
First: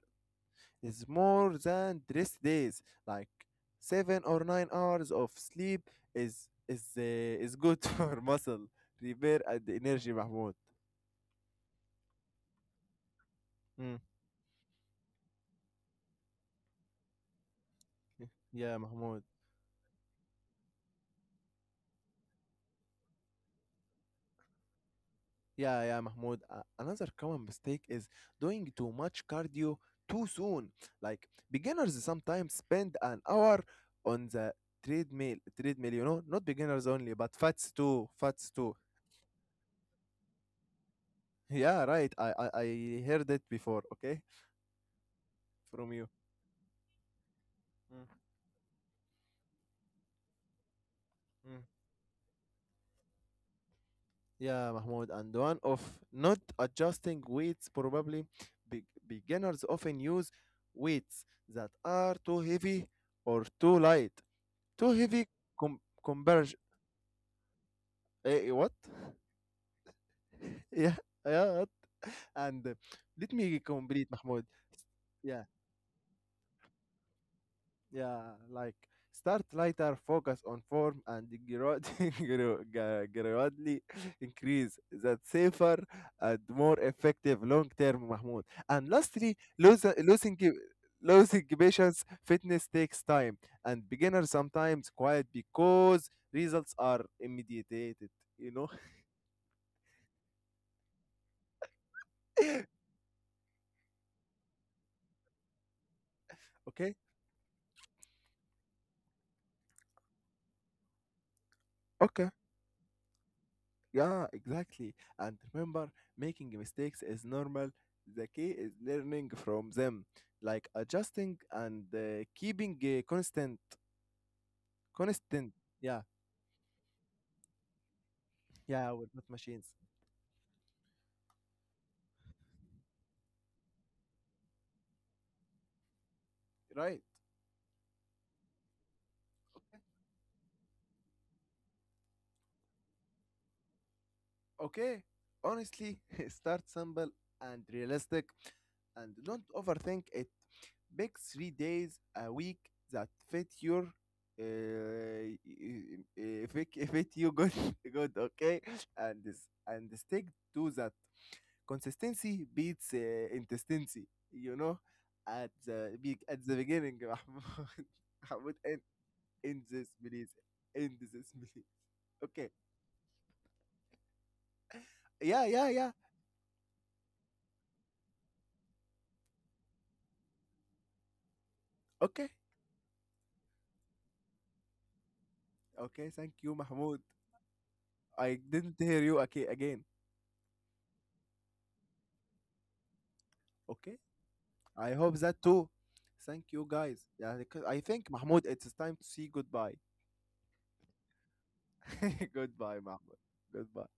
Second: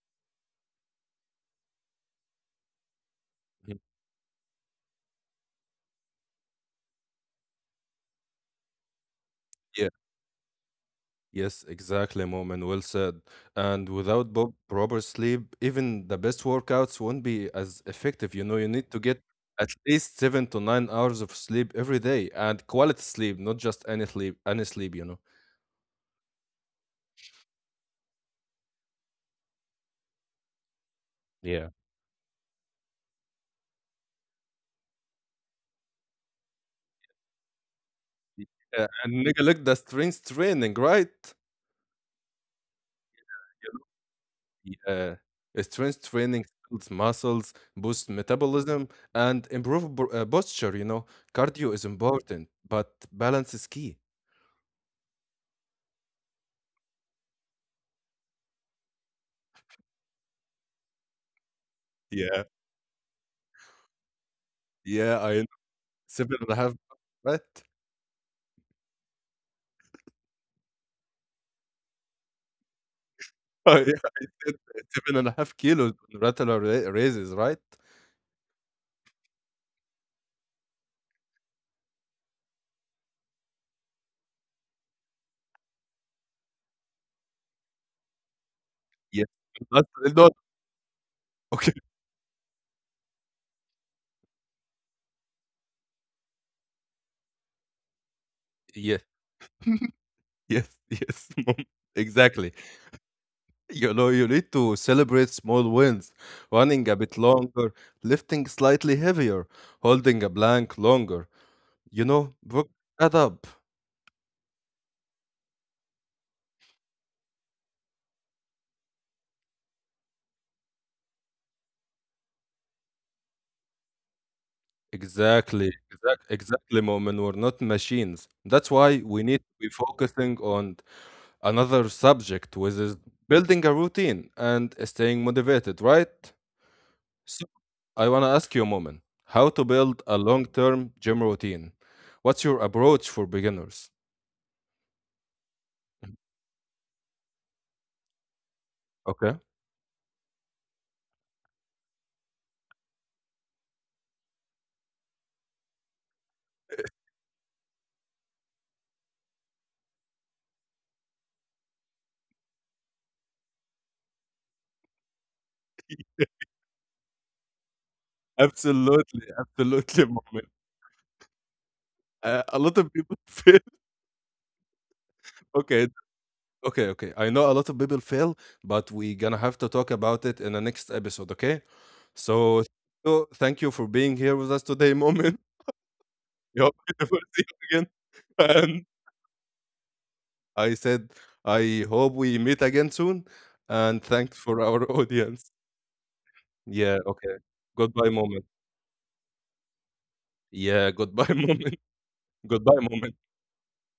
Speaker 2: is more than rest days. Like
Speaker 1: Mhm.
Speaker 2: 7 or 9 hours of sleep is is uh, is good *laughs* for muscle repair and
Speaker 1: Yeah.
Speaker 2: energy, Mahmoud.
Speaker 1: Yes, exactly, Moment. Well said. And
Speaker 2: Mm.
Speaker 1: without proper sleep, even the best workouts won't be as
Speaker 2: Yeah,
Speaker 1: effective. You know, you
Speaker 2: yeah,
Speaker 1: need to
Speaker 2: Mahmoud.
Speaker 1: get at least 7 to 9 hours of sleep every day and quality sleep, not just any any sleep, you know.
Speaker 2: Yeah, yeah, Mahmoud. Another common mistake is doing too much cardio too soon. Like
Speaker 1: Yeah.
Speaker 2: beginners sometimes spend an hour on the treadmill, you know, not beginners only, but fats too, fats too.
Speaker 1: Yeah, and Nigga look, the strength training, right?
Speaker 2: *laughs* Yeah, right. I heard it
Speaker 1: You
Speaker 2: before. Okay,
Speaker 1: know, Yeah.
Speaker 2: from you.
Speaker 1: Strength training builds muscles,
Speaker 2: Mm,
Speaker 1: boosts metabolism, and improve posture, you know.
Speaker 2: mm.
Speaker 1: Cardio is important, but balance is key.
Speaker 2: Yeah, Mahmoud, and one of not adjusting weights probably. Be- Beginners often use weights that are too
Speaker 1: Yeah.
Speaker 2: heavy or too light. Too
Speaker 1: Yeah,
Speaker 2: heavy
Speaker 1: I know.
Speaker 2: com-
Speaker 1: Seven and a
Speaker 2: converge.
Speaker 1: half, right? *laughs*
Speaker 2: Eh, what? *laughs* yeah, yeah. What? And let me
Speaker 1: Oh, yeah,
Speaker 2: complete,
Speaker 1: I
Speaker 2: Mahmoud.
Speaker 1: said seven and a
Speaker 2: Yeah.
Speaker 1: half kilos on regular raises, right?
Speaker 2: Yeah, like start lighter, focus on form, and grad- *laughs* gra- gra- gradually increase. That safer and more effective long term, Mahmoud. And
Speaker 1: Yes.
Speaker 2: lastly,
Speaker 1: Not, not,
Speaker 2: losing losing
Speaker 1: okay.
Speaker 2: patience, fitness takes time, and beginners sometimes quiet because results are immediate. You know?
Speaker 1: Yeah. *laughs* yes, yes. *laughs* Mom. Exactly.
Speaker 2: *laughs*
Speaker 1: You know, you need to celebrate small wins, running a
Speaker 2: okay,
Speaker 1: bit longer, lifting slightly heavier, holding a plank longer. You
Speaker 2: okay.
Speaker 1: know, work that up.
Speaker 2: Yeah, exactly. And remember, making mistakes is normal. The key is learning from them, like adjusting and keeping constant. Constant. Yeah,
Speaker 1: Exactly, Moment. We're not machines. That's
Speaker 2: yeah,
Speaker 1: why
Speaker 2: we're
Speaker 1: we
Speaker 2: not
Speaker 1: need to be
Speaker 2: machines.
Speaker 1: focusing on another subject, which is building a routine and staying motivated, right?
Speaker 2: Right.
Speaker 1: So, I want to ask you, Moment, how to build a long-term gym routine. What's your approach for beginners?
Speaker 2: Okay. Honestly, *laughs* start simple and realistic and
Speaker 1: Okay.
Speaker 2: don't overthink it. Pick 3 days a week that fit your uh, y- y- fit you good *laughs* good okay and this and stick to that. Consistency beats intensity, you know, at at the beginning, *laughs* Mahmoud. Mahmoud, end,
Speaker 1: Absolutely,
Speaker 2: end this,
Speaker 1: absolutely, *laughs*
Speaker 2: please.
Speaker 1: moment.
Speaker 2: End this, please. Okay.
Speaker 1: A lot of people *laughs* fail.
Speaker 2: Yeah, yeah,
Speaker 1: Okay,
Speaker 2: yeah.
Speaker 1: okay, okay. I know a lot of people fail, but we're gonna have to talk about it in the next episode, okay?
Speaker 2: Okay.
Speaker 1: So, so thank you for being here with us today, moment. *laughs*
Speaker 2: Okay, thank you,
Speaker 1: We hope we
Speaker 2: Mahmoud.
Speaker 1: never see you again.
Speaker 2: I
Speaker 1: *laughs*
Speaker 2: didn't
Speaker 1: And
Speaker 2: hear you okay, again.
Speaker 1: I said, I hope we meet again soon.
Speaker 2: Okay.
Speaker 1: And thanks for our
Speaker 2: I
Speaker 1: *laughs*
Speaker 2: hope that
Speaker 1: audience.
Speaker 2: too. Thank you,
Speaker 1: Yeah,
Speaker 2: guys.
Speaker 1: okay.
Speaker 2: Yeah, because I
Speaker 1: Goodbye,
Speaker 2: think,
Speaker 1: moment.
Speaker 2: Mahmoud, it's time to see goodbye.
Speaker 1: Yeah, goodbye, *laughs* moment.
Speaker 2: *laughs*
Speaker 1: Goodbye,
Speaker 2: goodbye, Mahmoud.
Speaker 1: moment.
Speaker 2: Goodbye.